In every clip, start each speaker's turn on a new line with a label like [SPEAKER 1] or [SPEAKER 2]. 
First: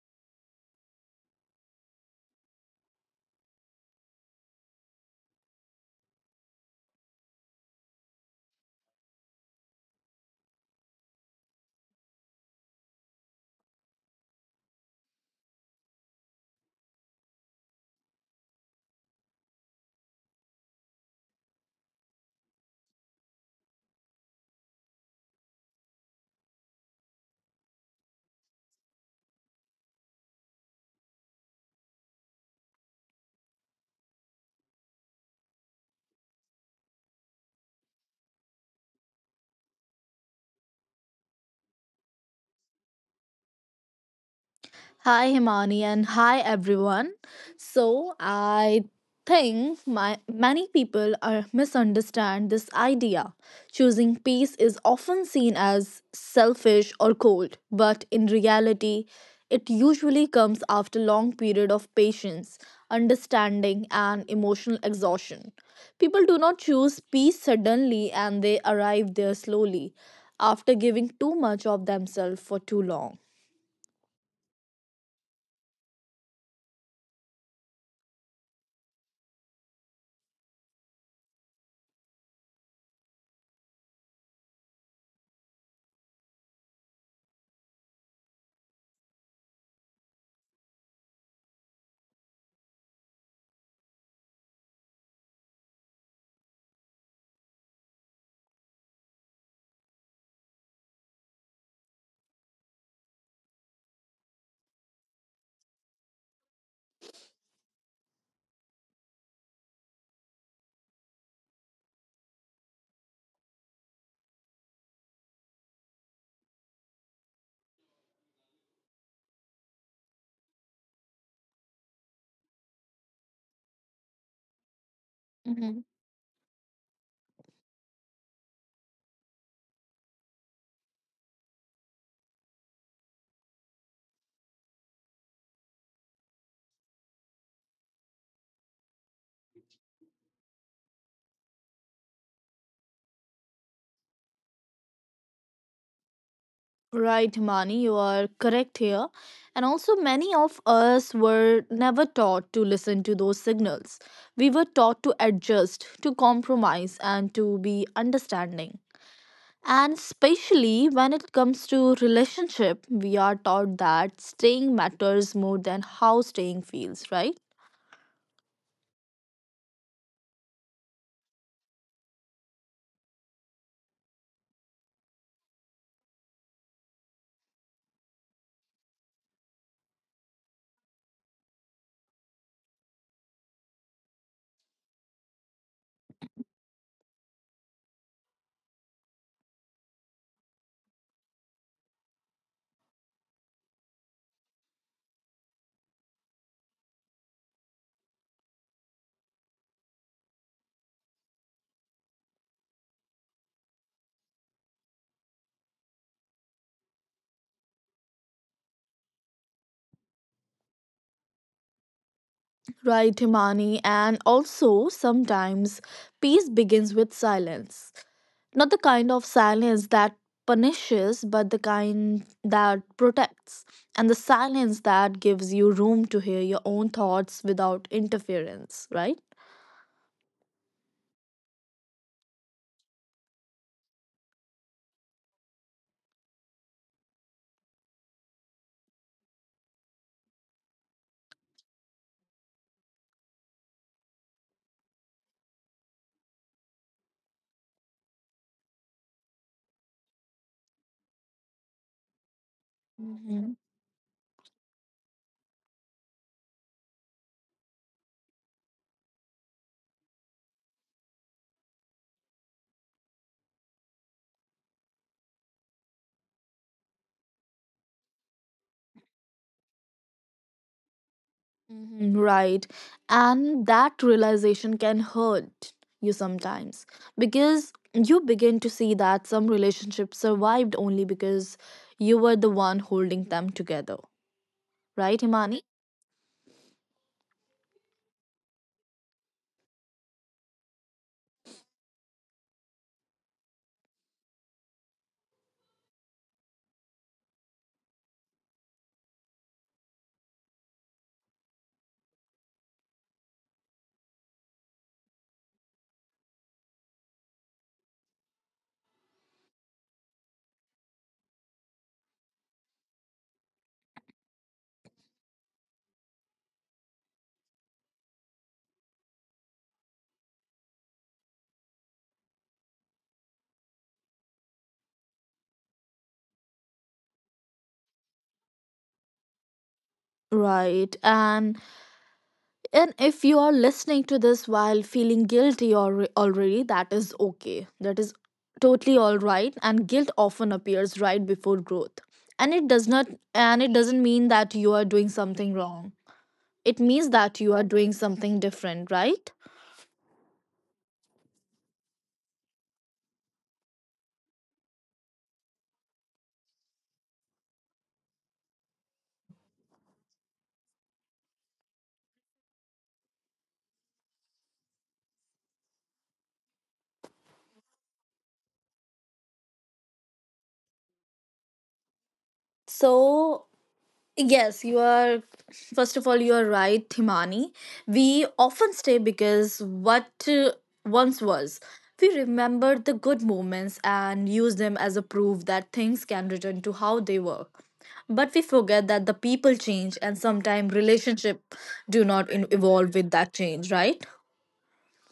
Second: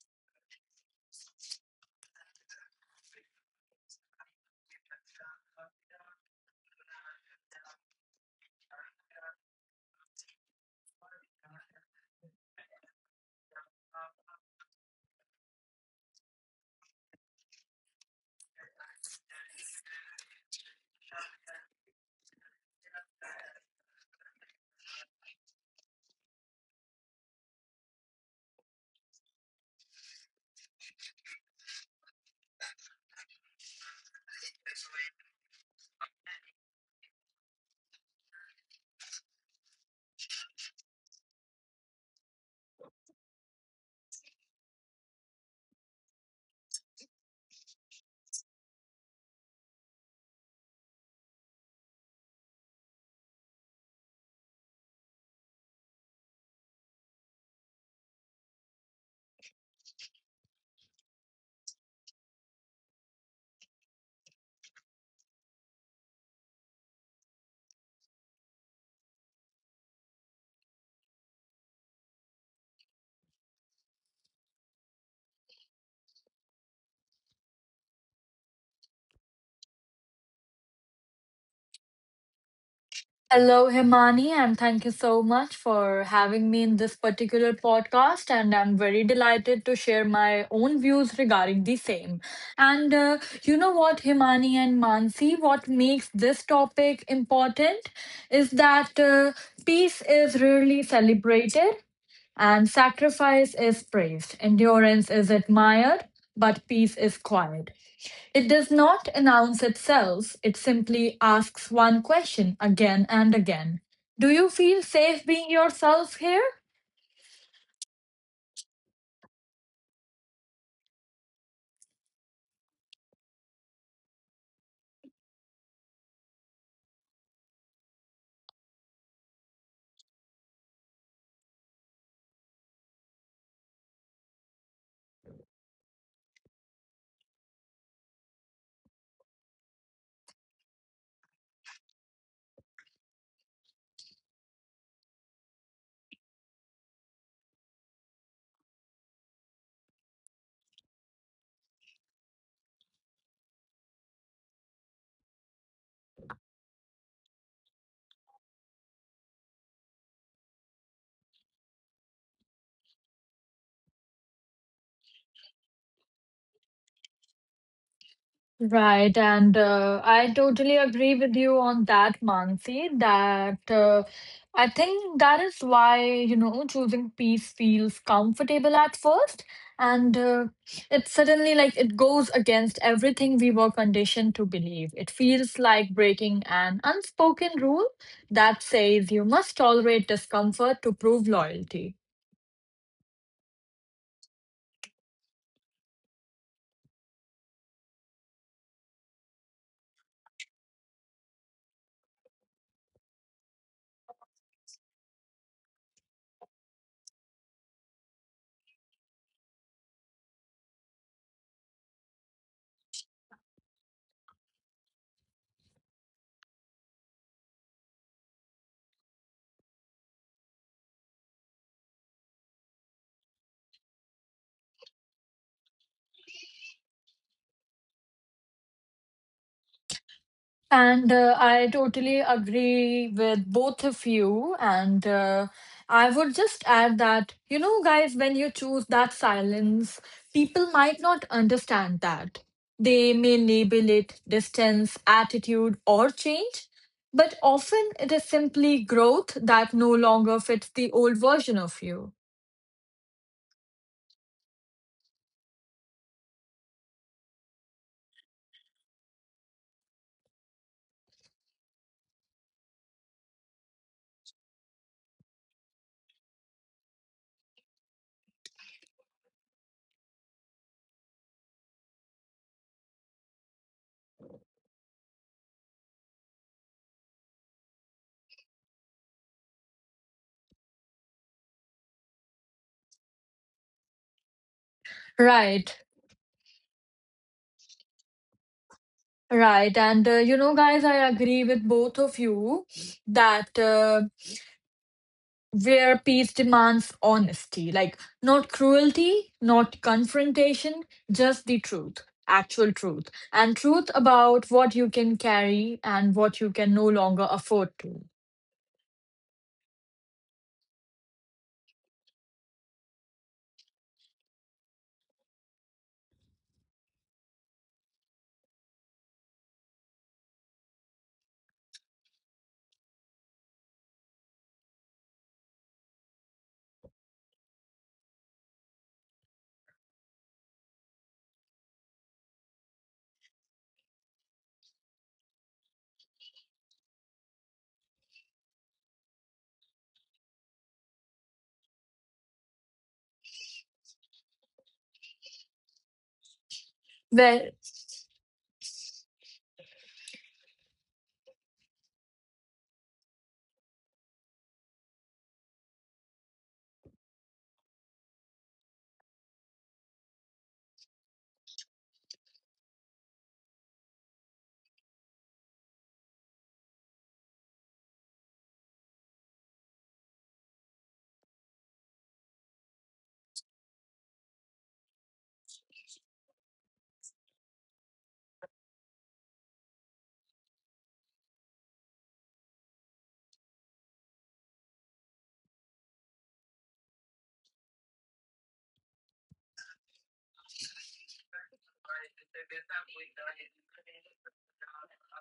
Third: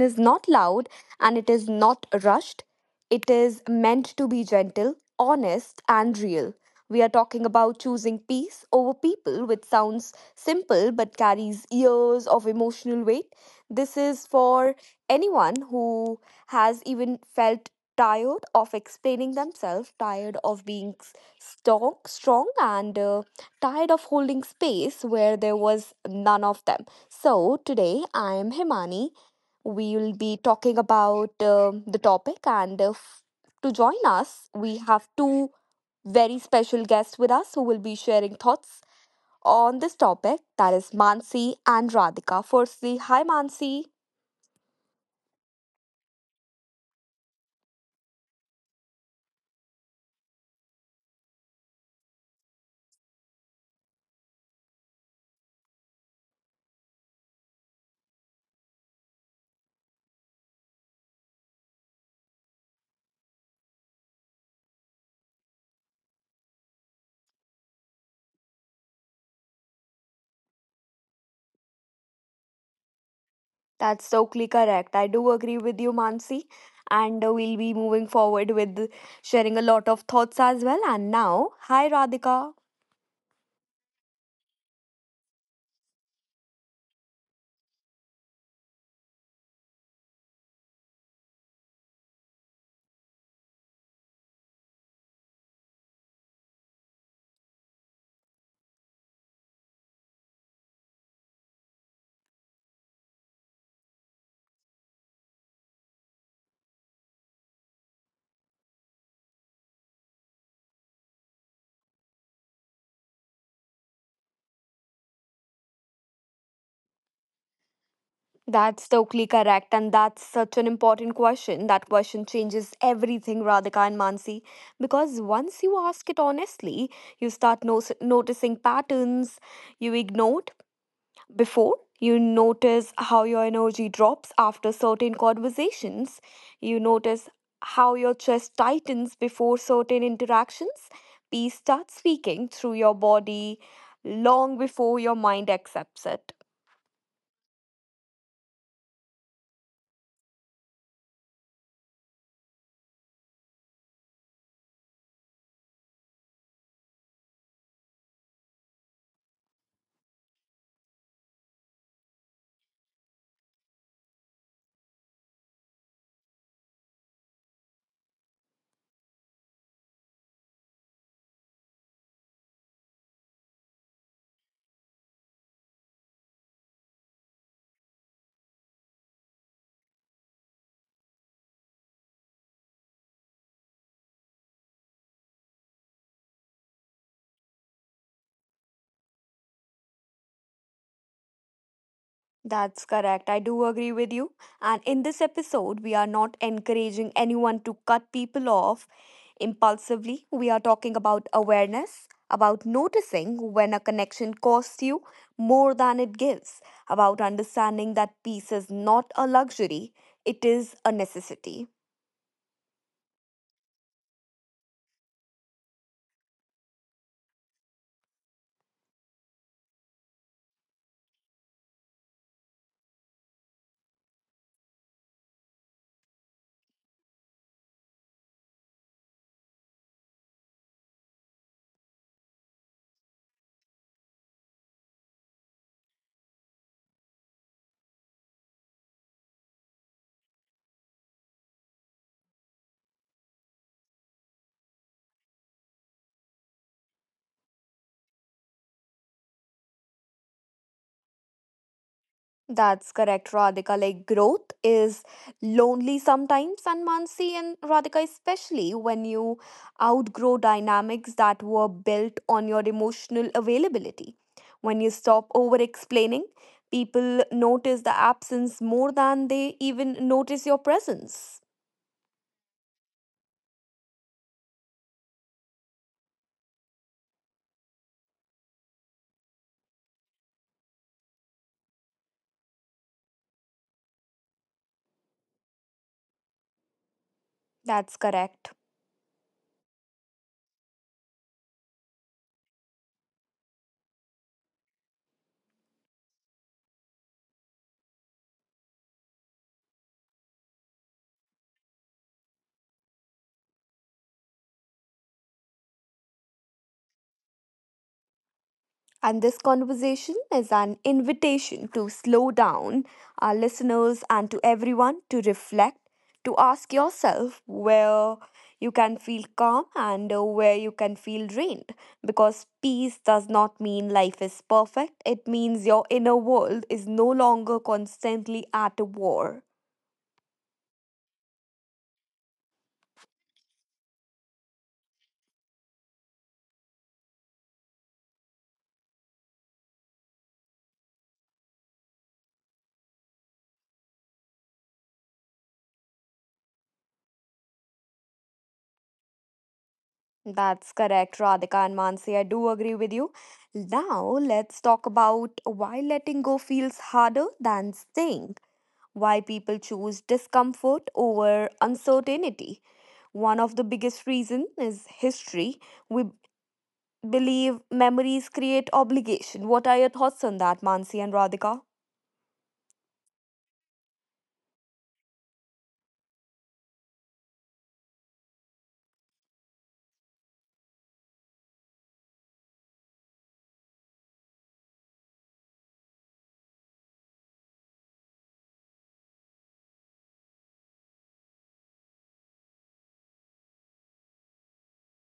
[SPEAKER 1] is not loud and it is not rushed. It is meant to be gentle, honest, and real. We are talking about choosing peace over people, which sounds simple but carries years of emotional weight. This is for anyone who has even felt tired of explaining themselves, tired of being strong and tired of holding space where there was none of them. So, today I am Himani. We will be talking about the topic, and to join us, we have two very special guests with us who will be sharing thoughts on this topic. That is Mansi and Radhika. Firstly, hi Mansi.
[SPEAKER 2] Hi, Himani, and hi, everyone. I think many people are misunderstand this idea. Choosing peace is often seen as selfish or cold, but in reality, it usually comes after long period of patience, understanding, and emotional exhaustion. People do not choose peace suddenly, and they arrive there slowly after giving too much of themselves for too long.
[SPEAKER 1] That's totally correct. I do agree with you, Mansi. And we'll be moving forward with sharing a lot of thoughts as well. And now, hi Radhika.
[SPEAKER 3] Hello, Himani, and thank you so much for having me in this particular podcast. And I'm very delighted to share my own views regarding the same. And you know what, Himani and Mansi, what makes this topic important is that peace is rarely celebrated and sacrifice is praised, endurance is admired, but peace is quiet. It does not announce itself, it simply asks one question again and again. Do you feel safe being yourself here?
[SPEAKER 1] That's totally correct, and that's such an important question. That question changes everything, Radhika and Mansi, because once you ask it honestly, you start noticing patterns you ignored before. You notice how your energy drops after certain conversations. You notice how your chest tightens before certain interactions. Peace starts speaking through your body long before your mind accepts it.
[SPEAKER 2] Right, Mani, you are correct here. And also, many of us were never taught to listen to those signals. We were taught to adjust, to compromise, and to be understanding. And especially when it comes to relationship, we are taught that staying matters more than how staying feels, right?
[SPEAKER 3] Right, and I totally agree with you on that, Mansi, that I think that is why, you know, choosing peace feels comfortable at first, and it suddenly like it goes against everything we were conditioned to believe. It feels like breaking an unspoken rule that says you must tolerate discomfort to prove loyalty.
[SPEAKER 1] That's correct. I do agree with you. And in this episode, we are not encouraging anyone to cut people off impulsively. We are talking about awareness, about noticing when a connection costs you more than it gives, about understanding that peace is not a luxury, it is a necessity.
[SPEAKER 2] Right, Himani. And also, sometimes peace begins with silence. Not the kind of silence that punishes, but the kind that protects, and the silence that gives you room to hear your own thoughts without interference, right?
[SPEAKER 3] And I totally agree with both of you. And I would just add that, you know, guys, when you choose that silence, people might not understand that. They may label it distance, attitude, or change, but often it is simply growth that no longer fits the old version of you.
[SPEAKER 1] That's correct,
[SPEAKER 2] Mhm.
[SPEAKER 1] Radhika. Like growth is lonely sometimes, and Mansi and Radhika, especially when you outgrow dynamics that were built on your emotional availability. When you stop over explaining, people notice the absence more than they even notice your presence.
[SPEAKER 2] Mhm. Right. And that realization can hurt you sometimes because you begin to see that some relationships survived only because you were the one holding them together. Right, Imani?
[SPEAKER 3] Right,
[SPEAKER 1] That's correct.
[SPEAKER 3] right. And You know, guys, I agree with both of you that, where peace demands honesty, like not cruelty, not confrontation, just the truth, actual truth, and truth about what you can carry and what you can no longer afford to.
[SPEAKER 1] And this conversation is an invitation to slow down our listeners and to everyone to reflect, to ask yourself where you can feel calm and where you can feel drained. Because peace does not mean life is perfect, it means your inner world is no longer constantly at war.
[SPEAKER 2] Right. And if you are listening to this while feeling guilty or already, that is okay. That is totally all right. And guilt often appears right before growth. And it does not and it doesn't mean that you are doing something wrong. It means that you are doing something different, right?
[SPEAKER 1] That's correct, Radhika and Mansi. I do agree with you. Now, let's talk about why letting go feels harder than staying, why people choose discomfort over uncertainty. One of the biggest reasons is history. We believe memories create obligation. What are your thoughts on that, Mansi and Radhika?
[SPEAKER 2] So, yes, you are. First of all, you are right, Himani. We often stay because what once was. We remember the good moments and use them as a proof that things can return to how they were. But we forget that the people change and sometimes relationship do not evolve with that change, right?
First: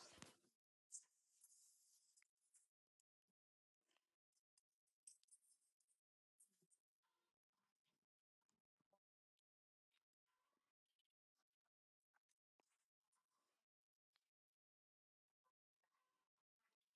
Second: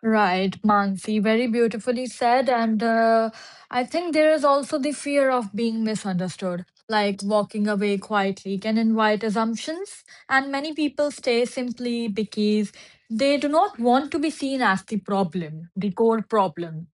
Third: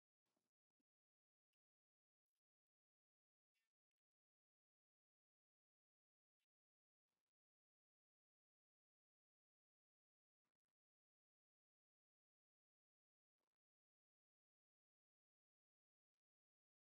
[SPEAKER 3] Right, Mansi, very beautifully said. And I think there is also the fear of being misunderstood, like walking away quietly can invite assumptions. And many people stay simply because they do not want to be seen as the problem, the core problem.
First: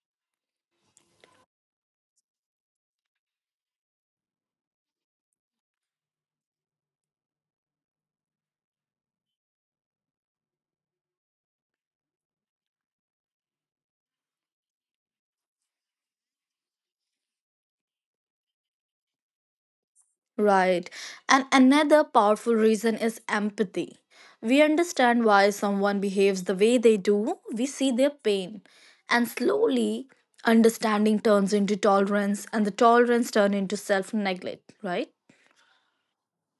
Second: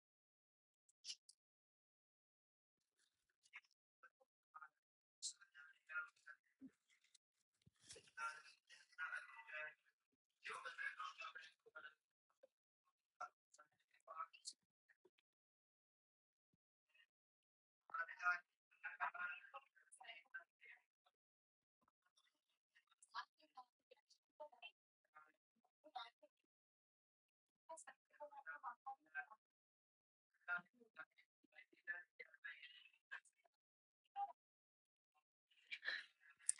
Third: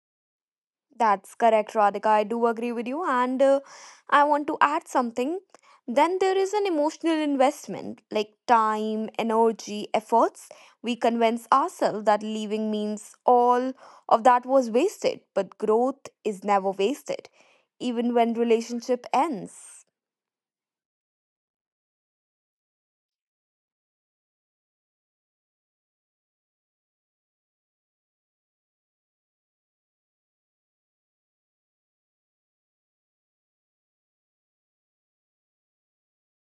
[SPEAKER 1] That's correct, Radhika. I do agree with you. And I want to add something. Then there is an emotional investment like time, energy, efforts. We convince ourselves that leaving means all of that was wasted, but growth is never wasted, even when relationship ends.
[SPEAKER 2] Right. And another powerful reason is empathy. We understand why someone behaves the way they do, we see their pain. And slowly, understanding turns into tolerance, and the tolerance turns into self neglect, right?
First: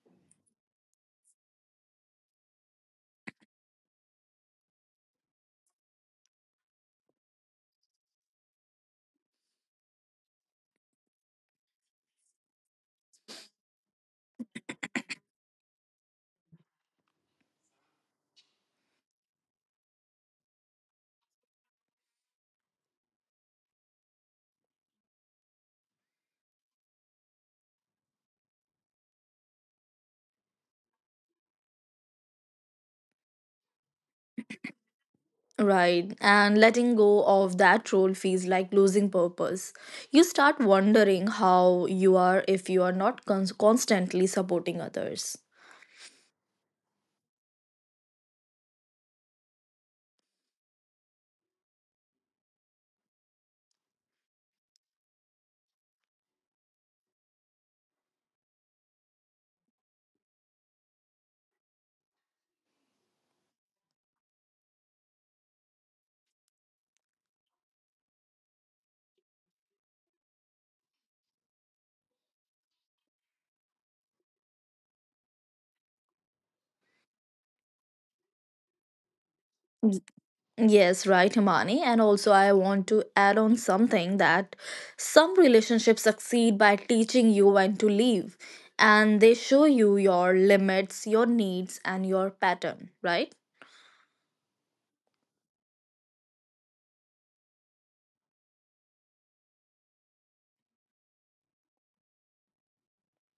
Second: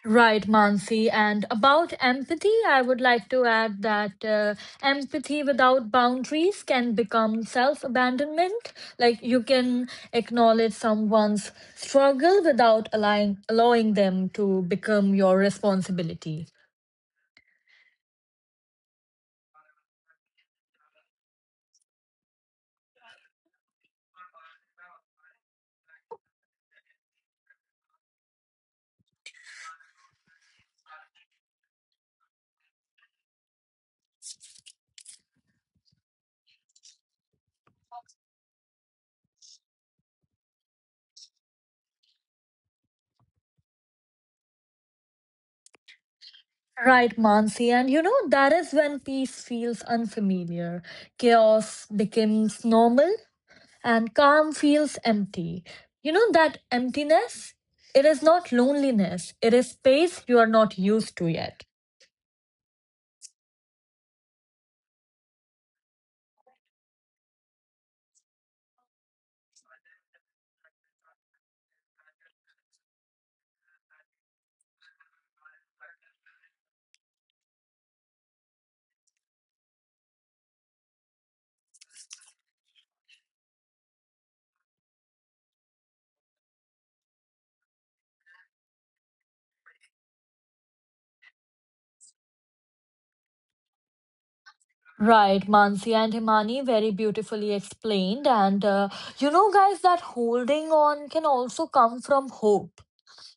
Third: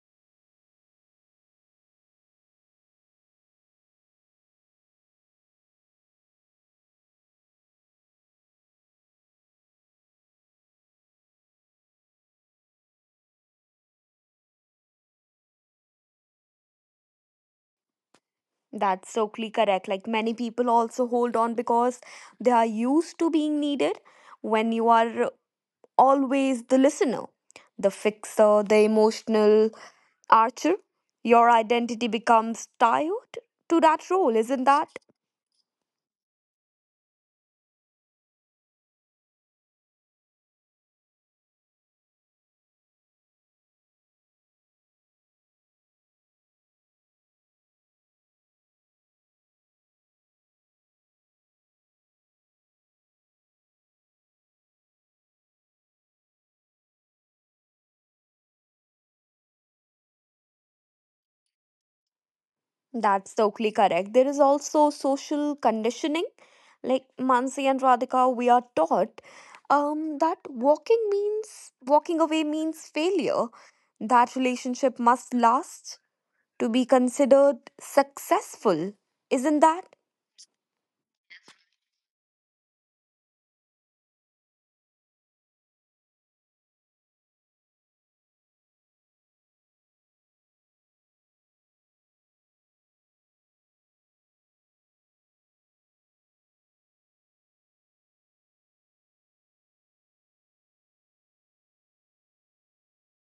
[SPEAKER 3] Right, Mansi. And about empathy, I would like to add that empathy without boundaries can become self abandonment. Like you can acknowledge someone's struggle without allowing them to become your responsibility.
[SPEAKER 1] That's totally correct. Like many people also hold on because they are used to being needed when you are always the listener, the fixer, the emotional Archer, your identity becomes tied to that role, isn't that?
[SPEAKER 2] Right. And letting go of that role feels like losing purpose. You start wondering how you are if you are not constantly supporting others.
[SPEAKER 3] Right, Mansi. And you know, that is when peace feels unfamiliar. Chaos becomes normal and calm feels empty. You know that emptiness? It is not loneliness, it is space you are not used to yet.
[SPEAKER 1] That's totally correct. There is also social conditioning. Like Mansi and Radhika, we are taught that walking away means failure. That relationship must last to be considered successful, isn't that?
[SPEAKER 2] Yes, right, Himani. And also, I want to add on something that some relationships succeed by teaching you when to leave, and they show you your limits, your needs, and your pattern, right?
[SPEAKER 3] Right, Mansi and Himani, very beautifully explained. And You know, guys, that holding on can also come from hope.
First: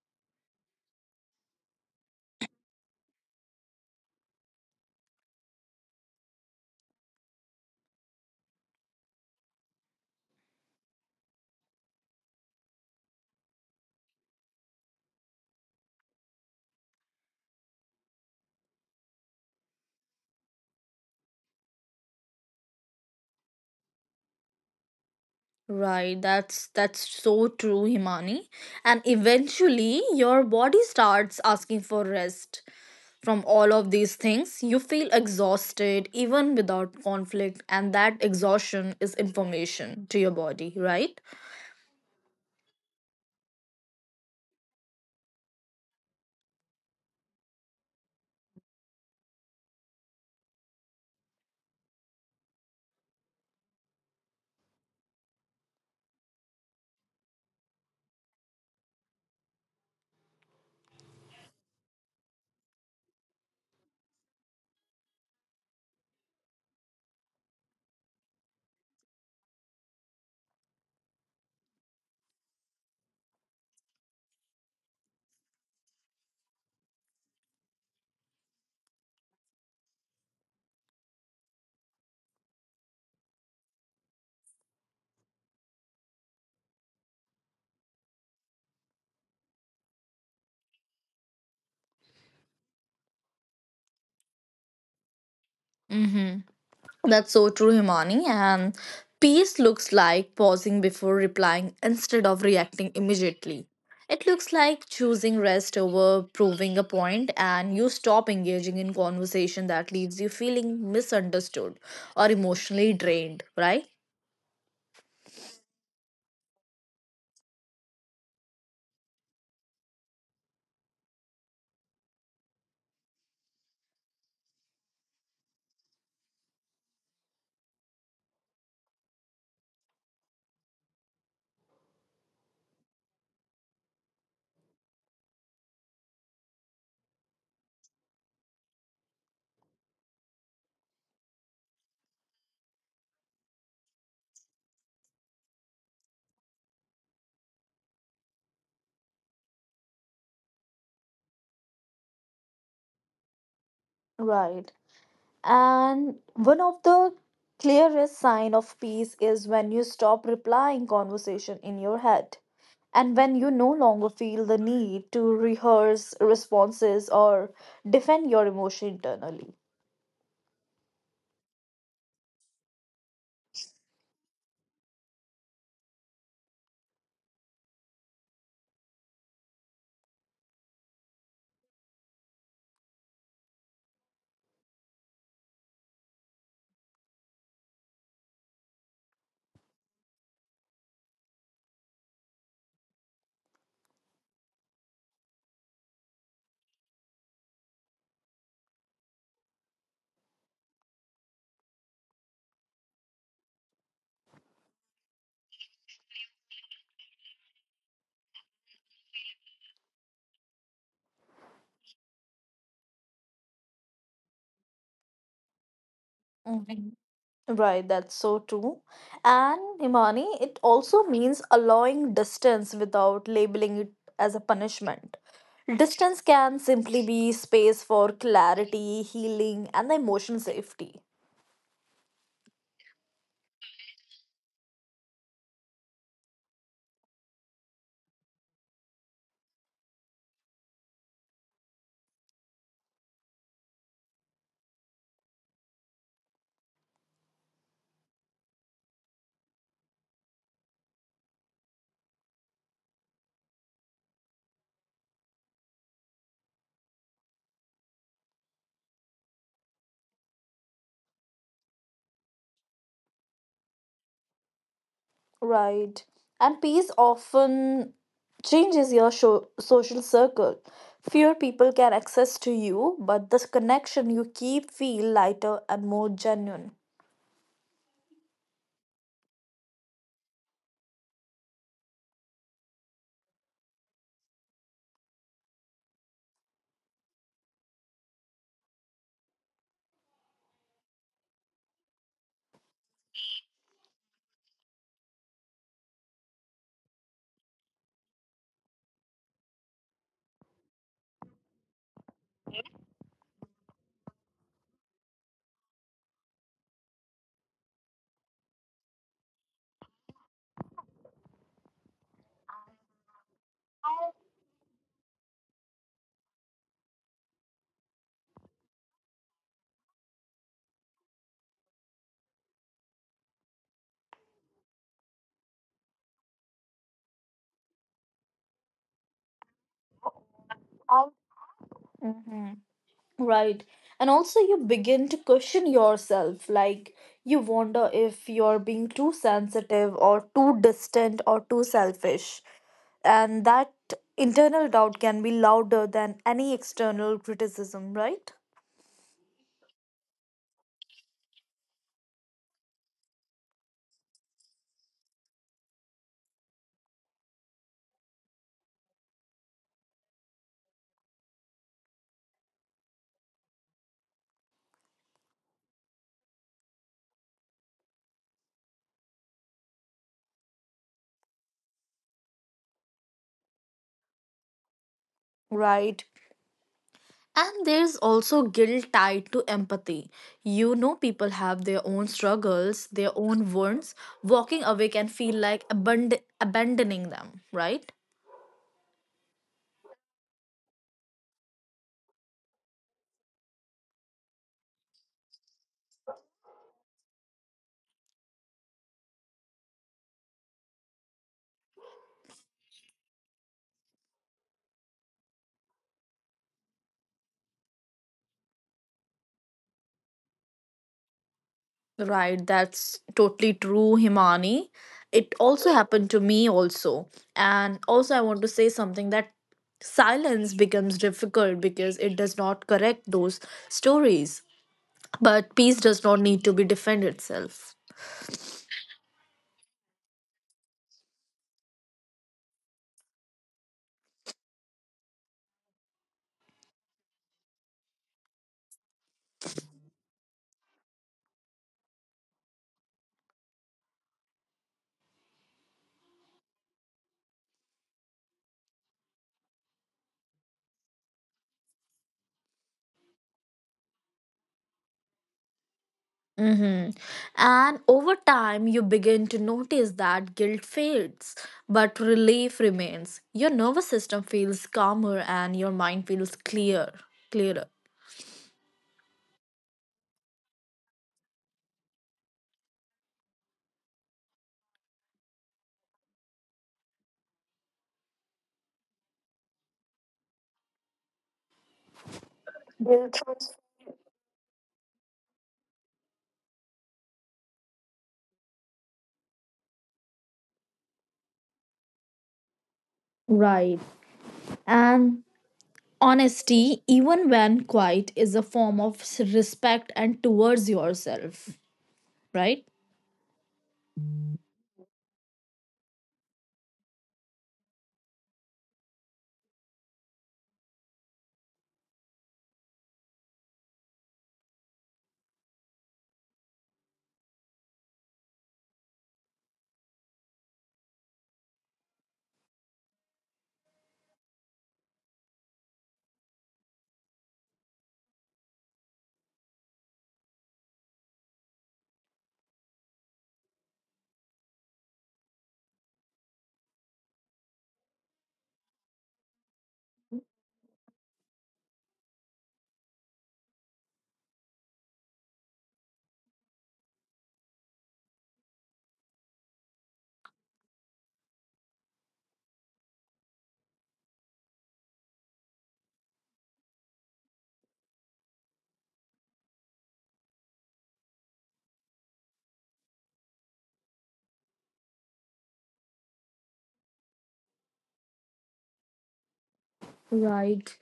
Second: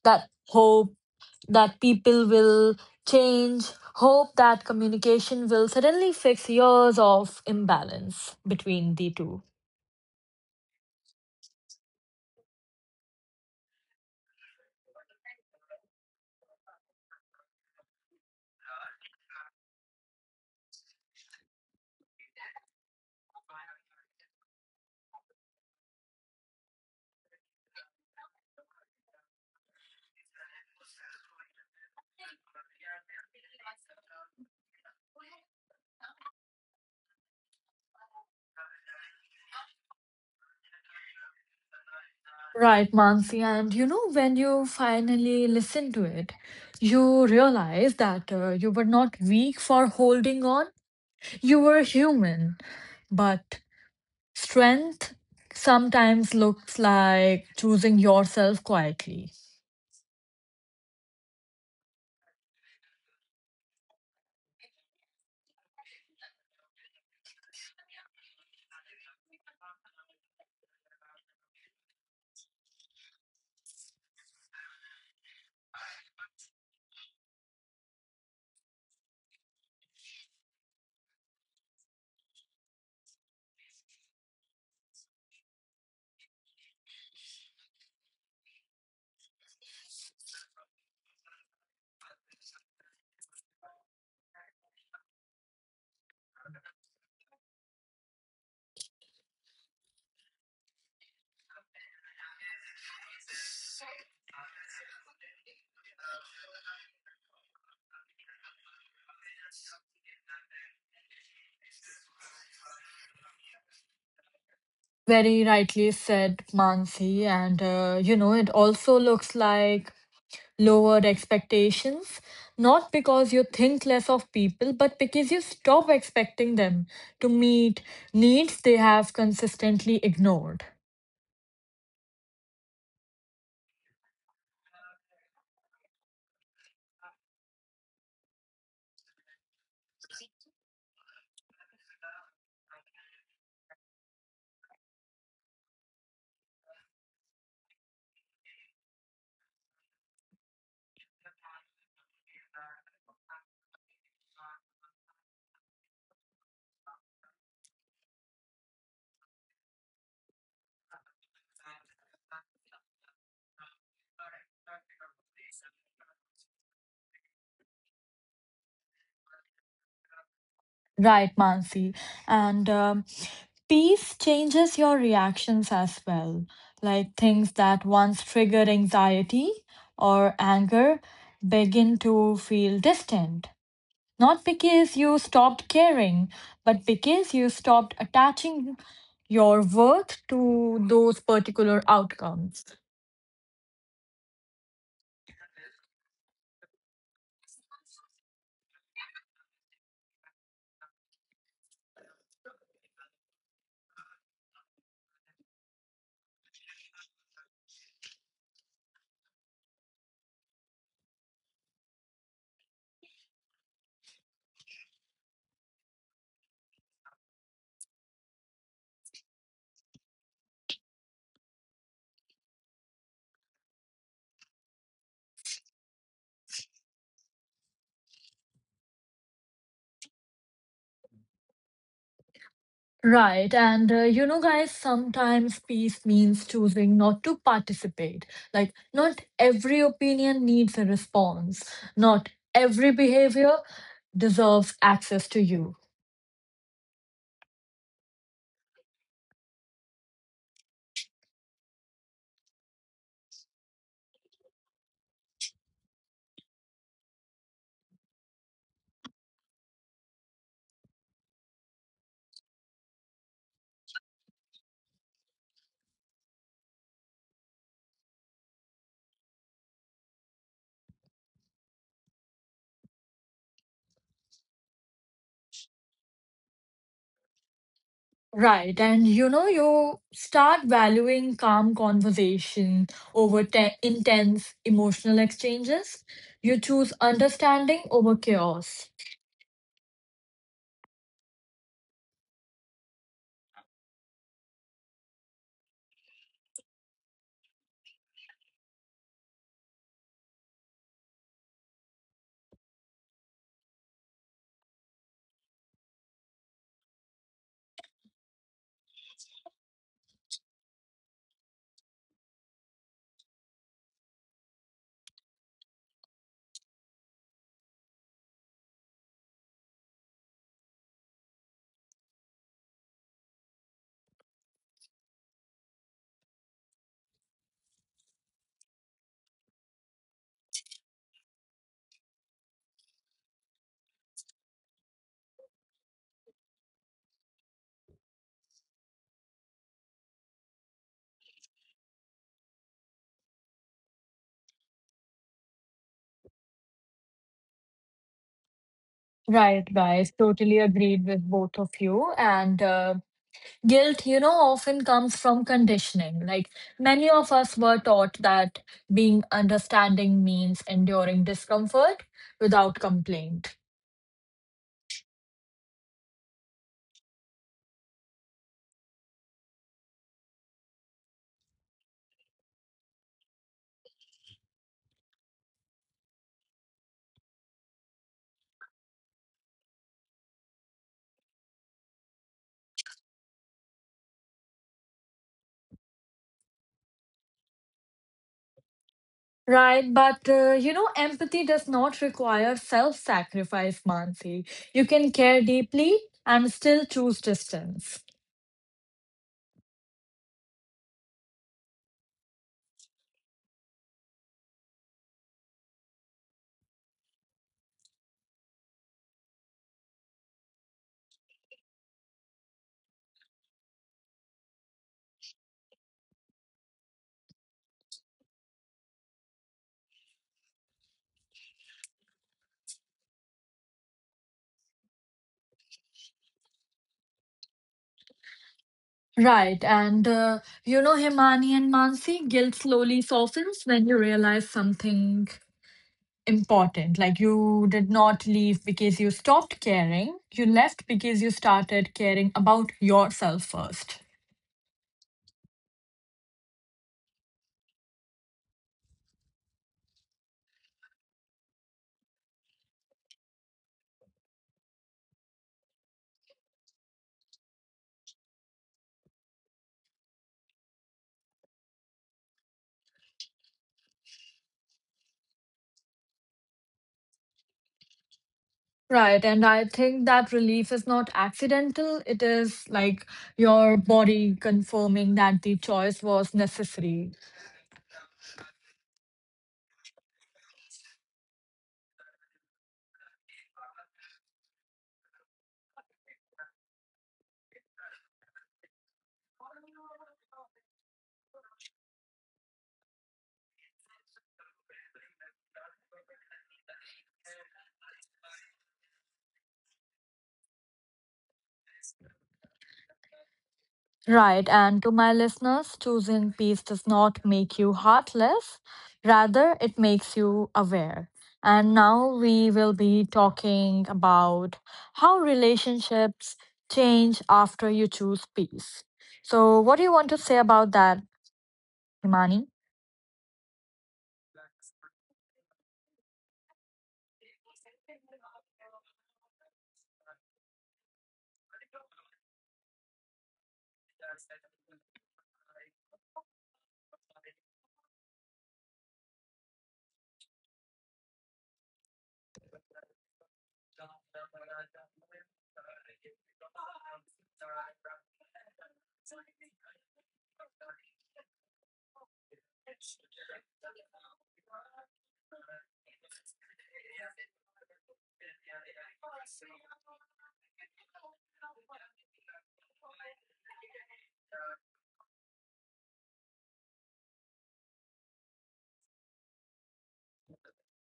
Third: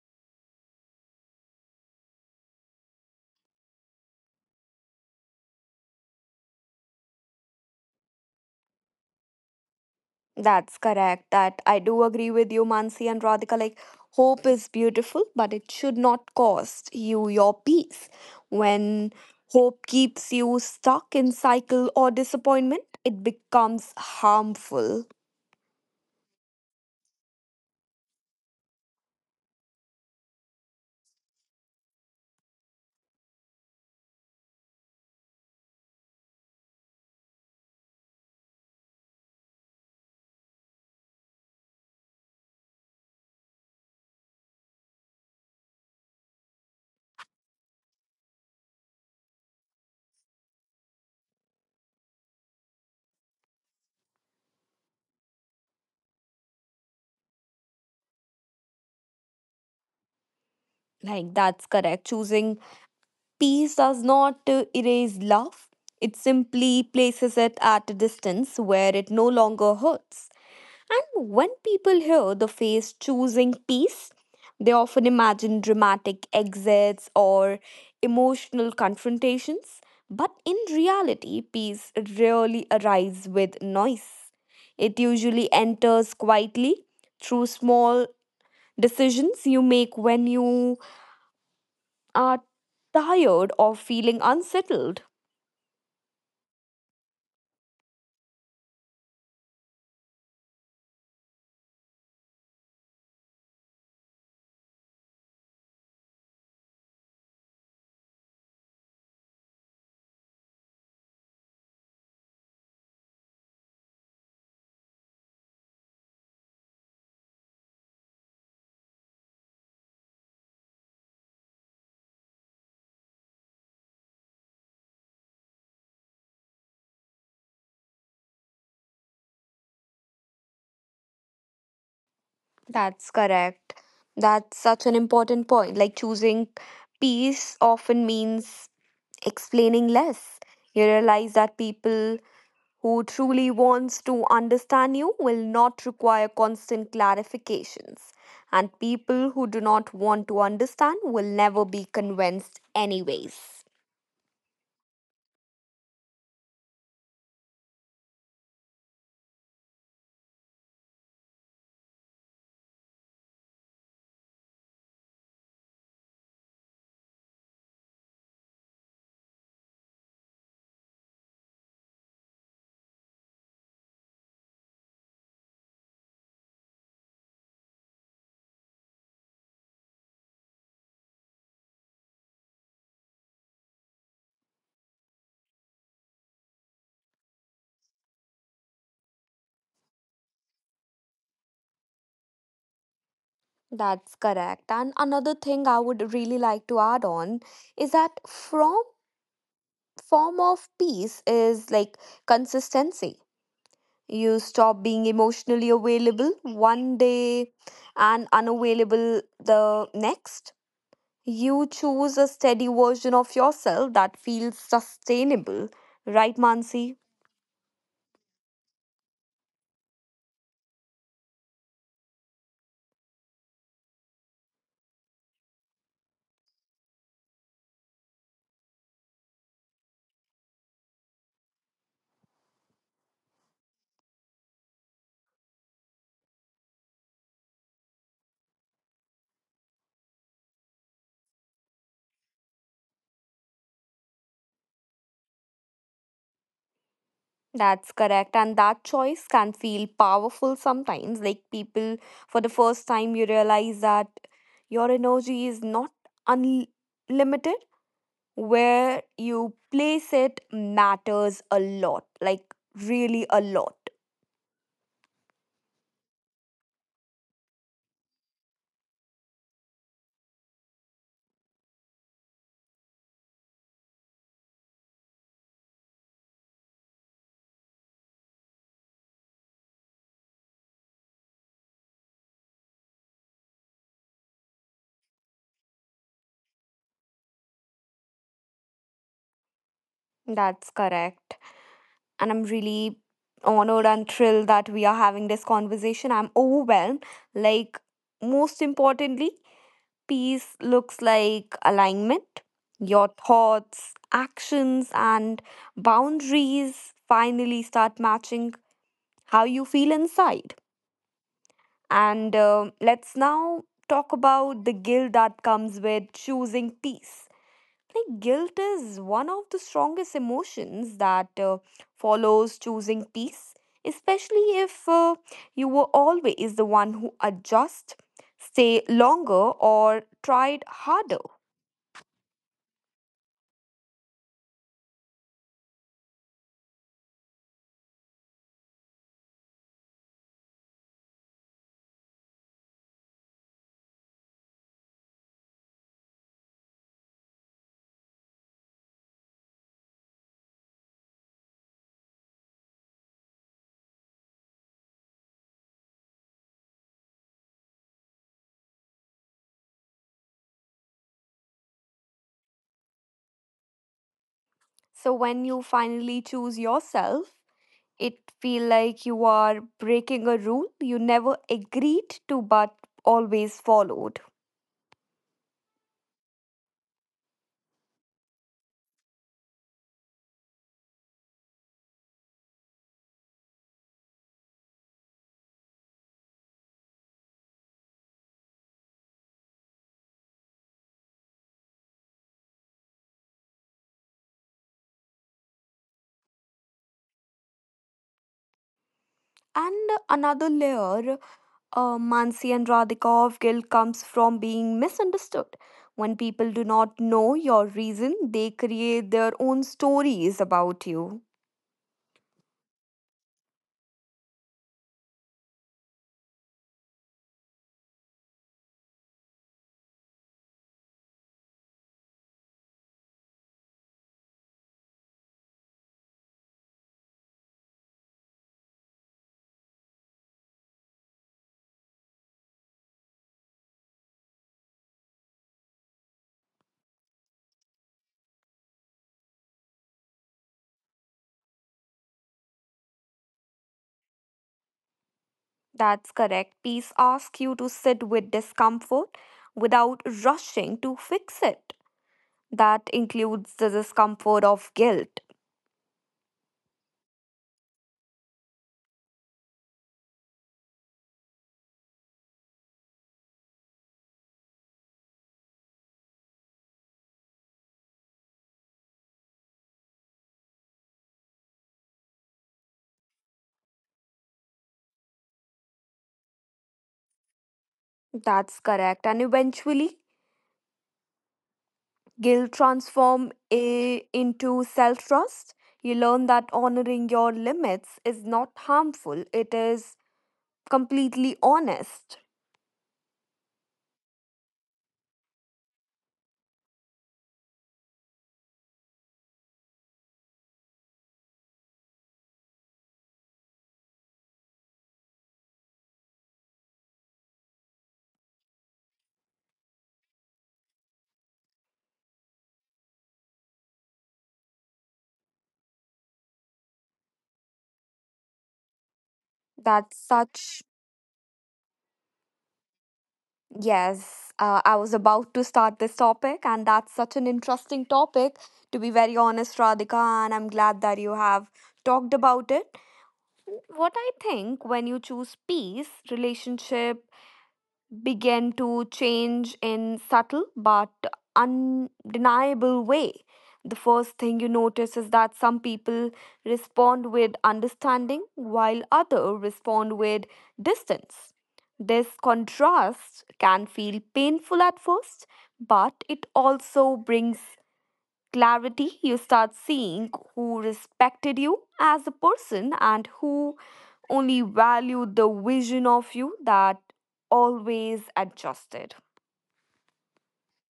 [SPEAKER 3] That hope that people will change, hope that communication will suddenly fix years of imbalance between the two.
[SPEAKER 1] That's correct. That I do agree with you, Mansi and Radhika. Like, hope is beautiful, but it should not cost you your peace. When hope keeps you stuck in cycle or disappointment, it becomes harmful.
[SPEAKER 2] Right, that's so true, Himani. And eventually, your body starts asking for rest from all of these things. You feel exhausted even without conflict, and that exhaustion is information to your body, right?
[SPEAKER 3] Right, Mansi. And you know, when you finally listen to it, you realize that you were not weak for holding on. You were human. But strength sometimes looks like choosing yourself quietly.
[SPEAKER 1] Like, that's correct. Choosing peace does not erase love, it simply places it at a distance where it no longer hurts. And when people hear the phrase choosing peace, they often imagine dramatic exits or emotional confrontations. But in reality, peace rarely arrives with noise. It usually enters quietly through small decisions you make when you are tired or feeling unsettled.
[SPEAKER 2] Mm-hmm. That's so true, Himani. And peace looks like pausing before replying instead of reacting immediately. It looks like choosing rest over proving a point, and you stop engaging in conversation that leaves you feeling misunderstood or emotionally drained, right?
[SPEAKER 3] Very rightly said, Mansi. And You know, it also looks like lowered expectations, not because you think less of people, but because you stop expecting them to meet needs they have consistently ignored.
[SPEAKER 1] That's correct. That's such an important point. Like choosing peace often means explaining less. You realize that people who truly wants to understand you will not require constant clarifications and people who do not want to understand will never be convinced anyways.
[SPEAKER 2] Right. And one of the clearest sign of peace is when you stop replying conversation in your head and when you no longer feel the need to rehearse responses or defend your emotion internally.
[SPEAKER 3] Right, Mansi. And peace changes your reactions as well. Like things that once triggered anxiety or anger begin to feel distant, not because you stopped caring, but because you stopped attaching your worth to those particular outcomes.
[SPEAKER 1] That's correct. And another thing I would really like to add on is that from form of peace is like consistency. You stop being emotionally available one day and unavailable the next. You choose a steady version of yourself that feels sustainable, right,
[SPEAKER 2] Mhm.
[SPEAKER 1] Mansi?
[SPEAKER 2] Right, that's so true. And Himani, it also means allowing distance without labeling it as a punishment. Distance can simply be space for clarity, healing, and the emotional safety.
[SPEAKER 3] Right. And You know, guys, sometimes peace means choosing not to participate. Like, not every opinion needs a response, not every behavior deserves access to you.
[SPEAKER 1] That's correct, and that choice can feel powerful sometimes. Like people, for the first time, you realize that your energy is not unlimited. Where you place it matters a lot, like really a lot.
[SPEAKER 2] Right. And peace often changes your social circle. Fewer people can access to you, but the connection you keep feel lighter and more genuine.
[SPEAKER 3] Right. And you know, you start valuing calm conversation over intense emotional exchanges. You choose understanding over chaos.
[SPEAKER 1] That's correct. And I'm really honored and thrilled that we are having this conversation. I'm overwhelmed. Like, most importantly, peace looks like alignment. Your thoughts, actions, and boundaries finally start matching how you feel inside. And let's now talk about the guilt that comes with choosing peace. Like guilt is one of the strongest emotions that follows choosing peace, especially if you were always the one who adjust, stay longer, or tried harder.
[SPEAKER 2] Mm-hmm. Right. And also, you begin to question yourself. Like, you wonder if you're being too sensitive or too distant or too selfish. And that internal doubt can be louder than any external criticism, right?
[SPEAKER 3] Right, guys. Totally agreed with both of you. And guilt, you know, often comes from conditioning. Like many of us were taught that being understanding means enduring discomfort without complaint.
[SPEAKER 1] So when you finally choose yourself, it feel like you are breaking a rule you never agreed to but always followed.
[SPEAKER 2] Right. And there's also guilt tied to empathy. You know, people have their own struggles, their own wounds. Walking away can feel like abandoning them, right?
[SPEAKER 3] Right, but you know, empathy does not require self sacrifice, Mansi. You can care deeply and still choose distance.
[SPEAKER 1] And another layer, Mansi and Radhikov, guilt comes from being misunderstood. When people do not know your reason, they create their own stories about you.
[SPEAKER 2] Right, that's totally true, Himani. It also happened to me, also. And also, I want to say something that silence becomes difficult because it does not correct those stories. But peace does not need to be defend itself.
[SPEAKER 3] Right, and you know, Himani and Mansi, guilt slowly softens when you realize something important. Like you did not leave because you stopped caring, you left because you started caring about yourself first.
[SPEAKER 1] That's correct. Peace asks you to sit with discomfort without rushing to fix it. That includes the discomfort of guilt.
[SPEAKER 2] Mm-hmm. And over time, you begin to notice that guilt fades, but relief remains. Your nervous system feels calmer and your mind feels clearer.
[SPEAKER 3] Right, and I think that relief is not accidental. It is like your body confirming that the choice was necessary.
[SPEAKER 1] That's correct. And eventually, guilt
[SPEAKER 2] Guilt
[SPEAKER 1] transforms
[SPEAKER 2] was-
[SPEAKER 1] into self trust. You learn that honoring your limits is not harmful, it is completely honest.
[SPEAKER 2] Right. And honesty, even when quiet, is a form of respect and towards yourself, right?
[SPEAKER 3] Right, and to my listeners, choosing peace does not make you heartless, rather, it makes you aware. And now we will be talking about how relationships change after you choose peace. So, what do you want
[SPEAKER 1] That's
[SPEAKER 3] to say about
[SPEAKER 1] such,
[SPEAKER 3] that, Himani?
[SPEAKER 1] yes, I was about to start this topic, and that's such an interesting topic, to be very honest, Radhika, and I'm glad that you have talked about it. What I think when you choose peace, relationship, began to change in subtle but undeniable way. The first thing you notice is that some people respond with understanding while others respond with distance. This contrast can feel painful at first, but it also brings clarity. You start seeing who respected you as a person and who only valued the vision of you that always adjusted.
[SPEAKER 2] Right.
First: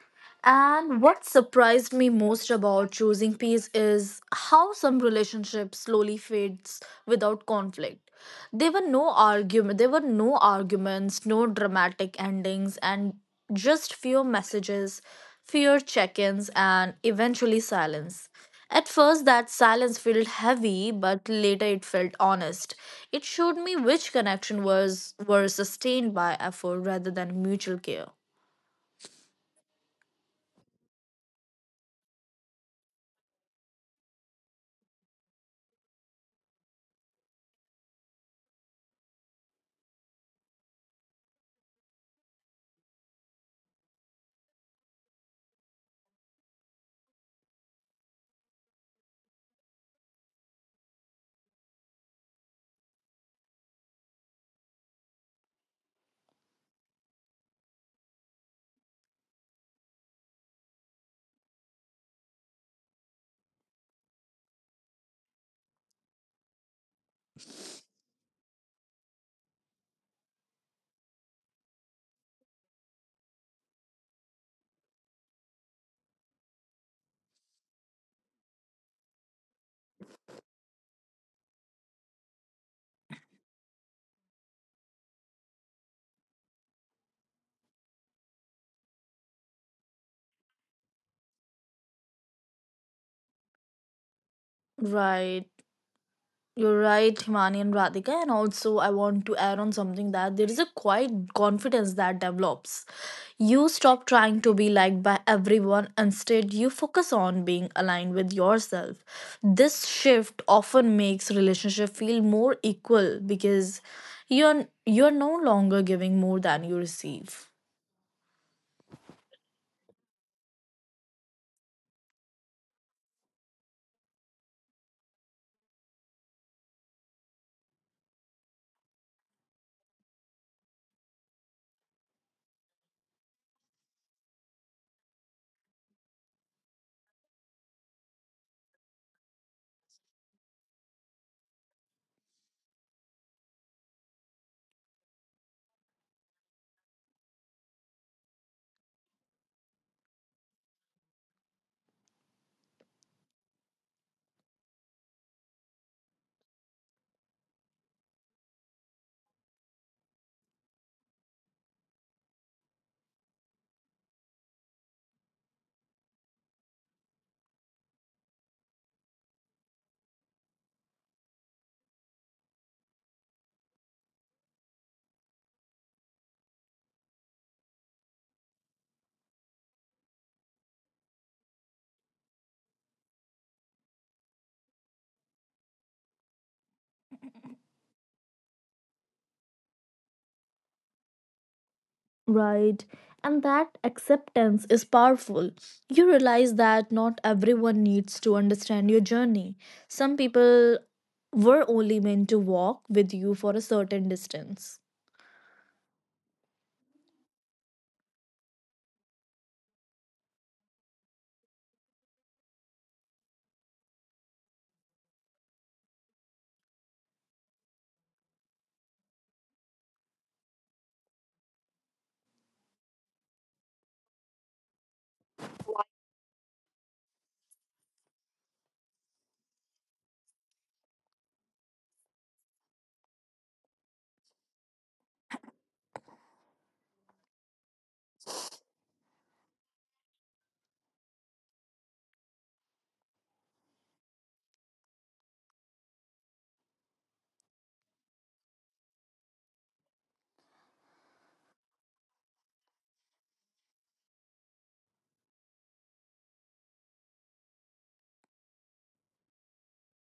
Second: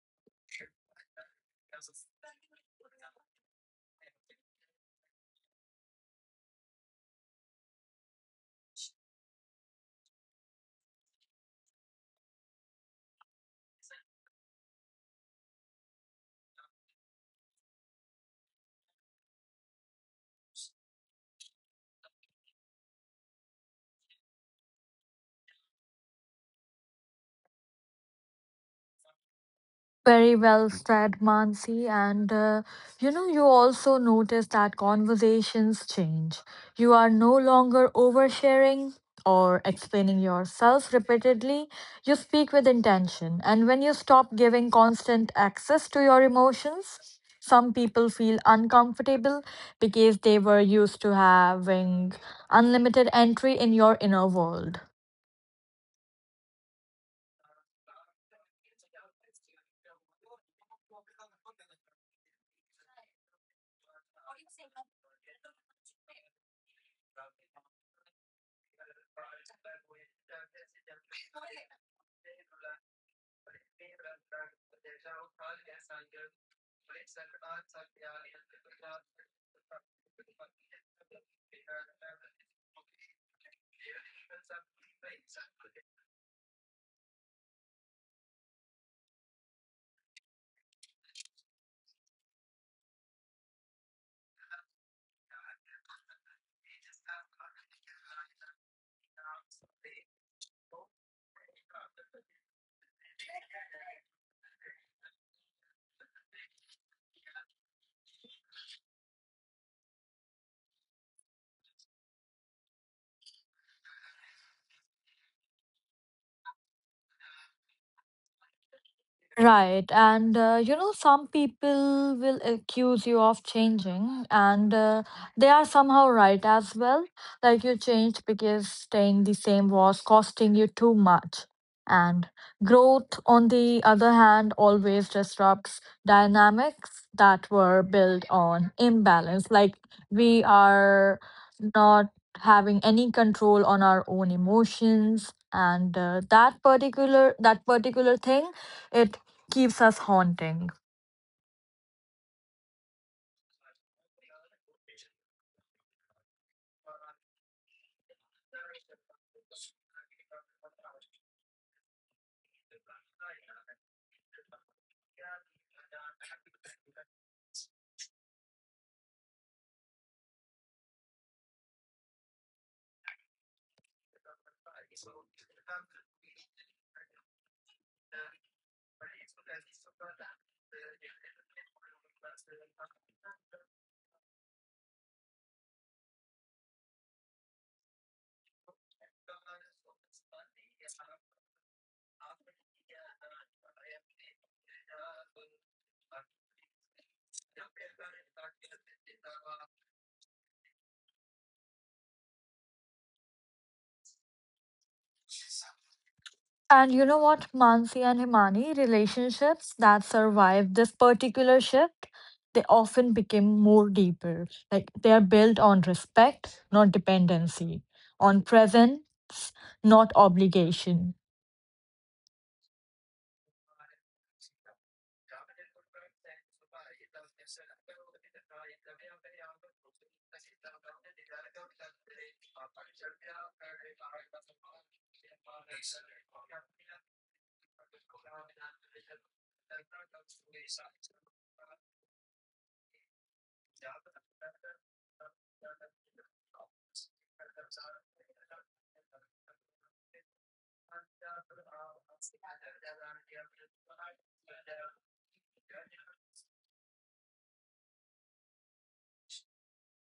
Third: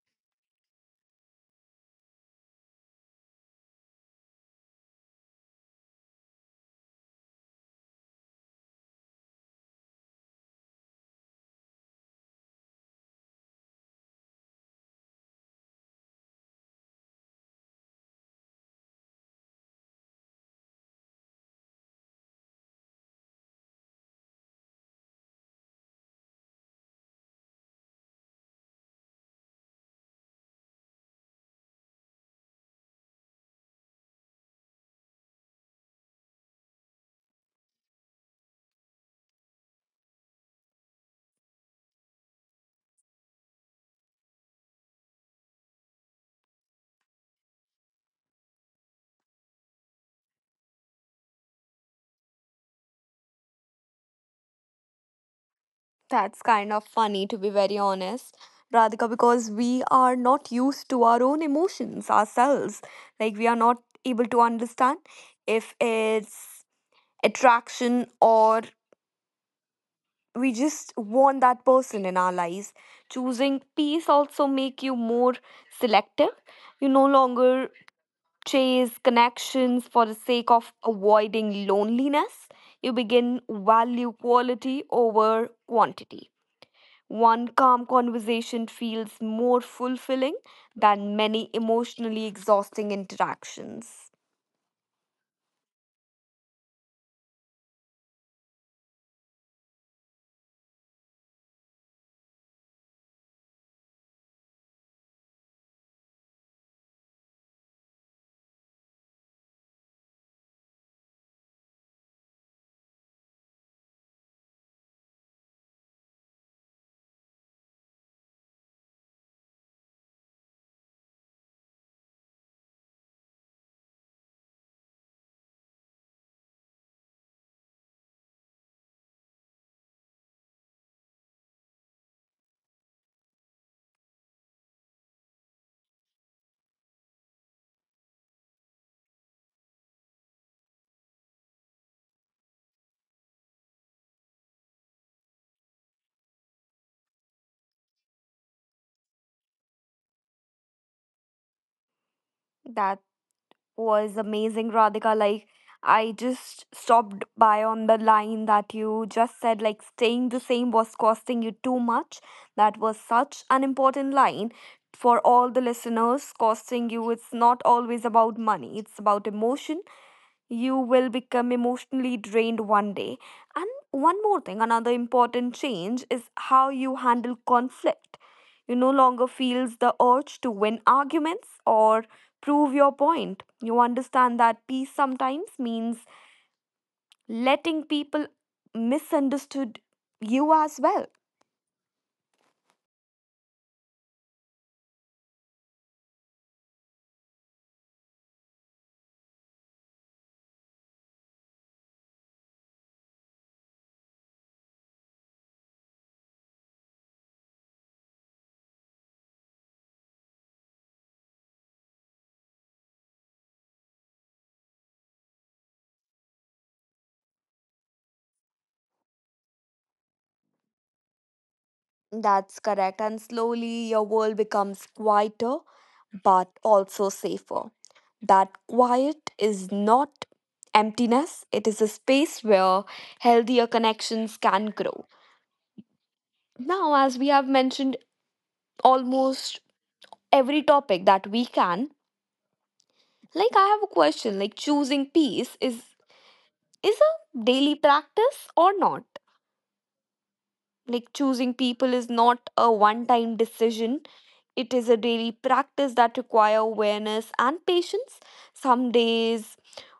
[SPEAKER 2] And what surprised me most about choosing peace is how some relationships slowly fades without conflict. There were no arguments, no dramatic endings and just few messages, few check-ins and eventually silence. At first that silence felt heavy but later it felt honest. It showed me which connection was were sustained by effort rather than mutual care.
[SPEAKER 3] Very well said, Mansi. And you know, you also notice that conversations change. You are no longer oversharing or explaining yourself repeatedly. You speak with intention. And when you stop giving constant access to your emotions, some people feel uncomfortable because they were used to having unlimited entry in your inner world.
[SPEAKER 1] That's kind of funny, to be very honest, Radhika, because we are not used to our own emotions ourselves. Like, we are not able to understand if it's attraction or we just want that person in our lives. Choosing peace also make you more selective. You no longer chase connections for the sake of avoiding loneliness. You begin value quality over quantity. One calm conversation feels more fulfilling than many emotionally exhausting interactions.
[SPEAKER 2] Right. You're right, Himani and Radhika. And also, I want to add on something that there is a quiet confidence that develops. You stop trying to be liked by everyone, instead, you focus on being aligned with yourself. This shift often makes relationship feel more equal because you're no longer giving more than you receive.
[SPEAKER 3] Right. You know, some people will accuse you of changing, and they are somehow right as well. Like you changed because staying the same was costing you too much. And growth, on the other hand, always disrupts dynamics that were built on imbalance. Like we are not having any control on our own emotions, and that particular thing, it keeps us haunting.
[SPEAKER 1] That's was amazing, Radhika. Like, I just stopped by on the line that you just said, like, staying the same was costing you too much. That was such an important line for all the listeners. Costing you, it's not always about money, it's about emotion. You will become emotionally drained one day. And one more thing, another important change is how you handle conflict. You no longer feels the urge to win arguments or prove your point. You understand that peace sometimes means letting people misunderstood you as well.
[SPEAKER 2] Right. And that acceptance is powerful. You realize that not everyone needs to understand your journey. Some people were only meant to walk with you for a certain distance.
[SPEAKER 3] And you know what, Mansi and Himani, relationships that survive this particular shift, they often become more deeper. Like they are built on respect, not dependency, on presence, not obligation.
[SPEAKER 1] That's correct. And slowly your world becomes quieter but also safer. That quiet is not emptiness, it is a space where healthier connections can grow. Now, as we have mentioned almost every topic that we can, like I have a question, like choosing peace is a daily practice or not? Like choosing people is not a one time decision. It is a daily practice that require awareness and patience. Some days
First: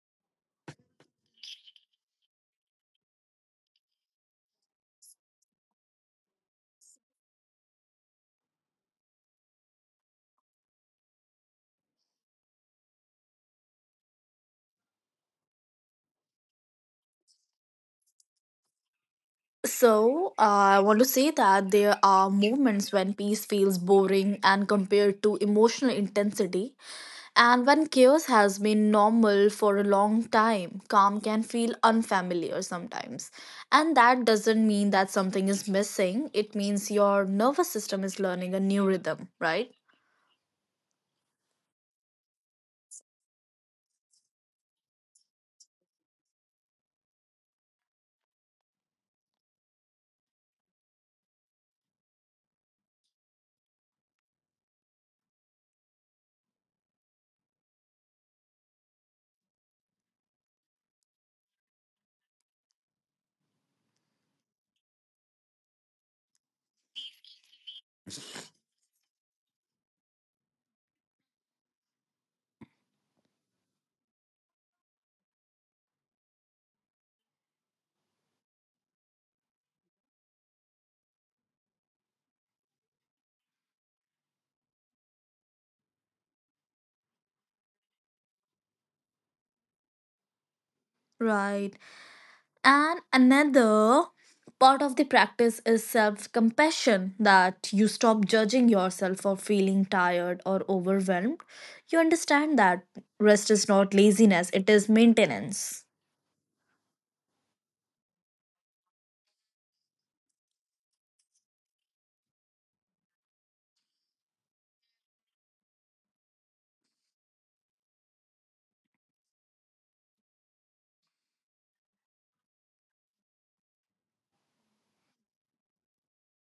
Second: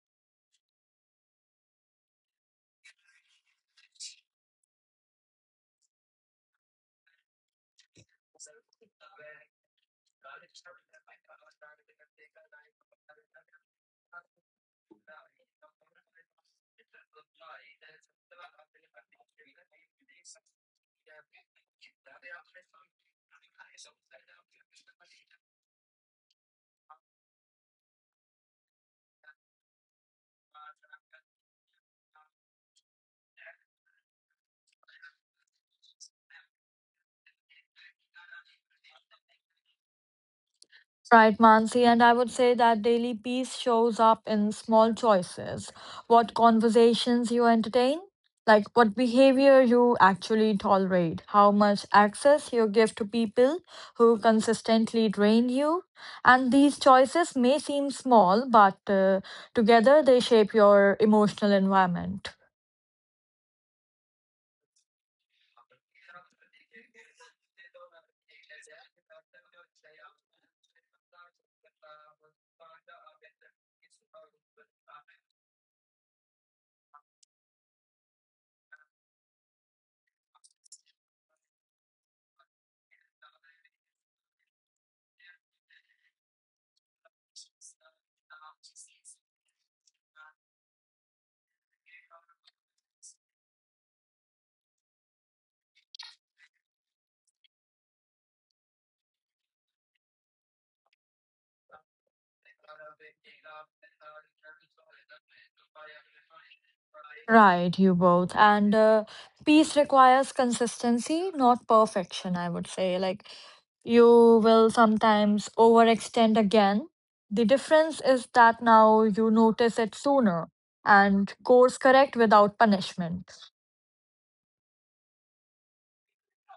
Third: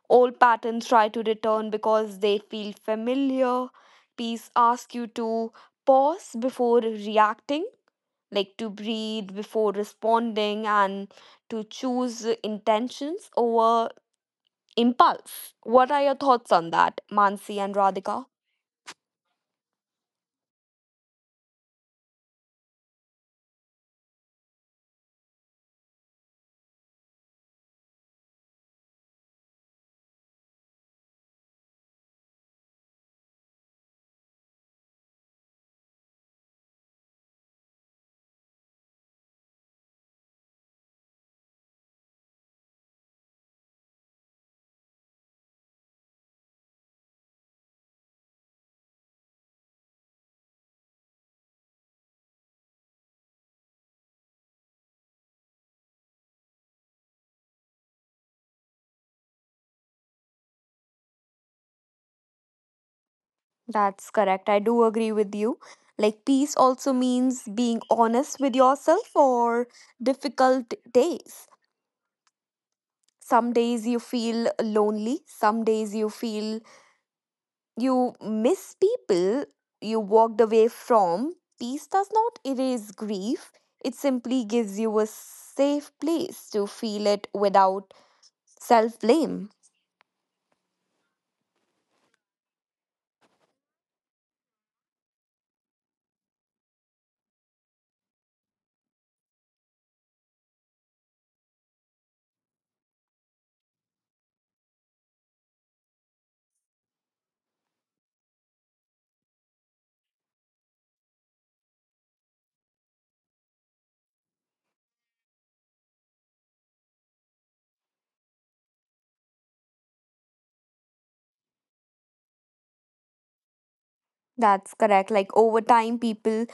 [SPEAKER 1] old patterns try to return because they feel familiar. Peace asks you to pause before reacting, like to breathe before responding and to choose intentions over impulse. What are your thoughts on that, Mansi and Radhika?
[SPEAKER 2] So, I want to say that there are moments when peace feels boring and compared to emotional intensity, and when chaos has been normal for a long time, calm can feel unfamiliar sometimes. And that doesn't mean that something is missing, it means your nervous system is learning a new rhythm, right?
[SPEAKER 3] Right, Mansi, and I would say that daily peace shows up in small choices. What conversations you entertain, like what behavior you actually tolerate, how much access you give to people who consistently drain you. And these choices may seem small, but together they shape your emotional environment.
[SPEAKER 1] That's correct. I do agree with you. Like, peace also means being honest with yourself or difficult days. Some days you feel lonely, some days you feel, you miss people you walked away from. Peace does not erase grief, it simply gives you a safe place to feel it without self blame.
[SPEAKER 2] Right. And another part of the practice is self compassion that you stop judging yourself for feeling tired or overwhelmed. You understand that rest is not laziness, it is maintenance.
[SPEAKER 3] Right, you both. And peace requires consistency, not perfection, I would say. Like, you will sometimes overextend again. The difference is that now you notice it sooner and course correct without punishment.
[SPEAKER 1] That's correct. Like over time, people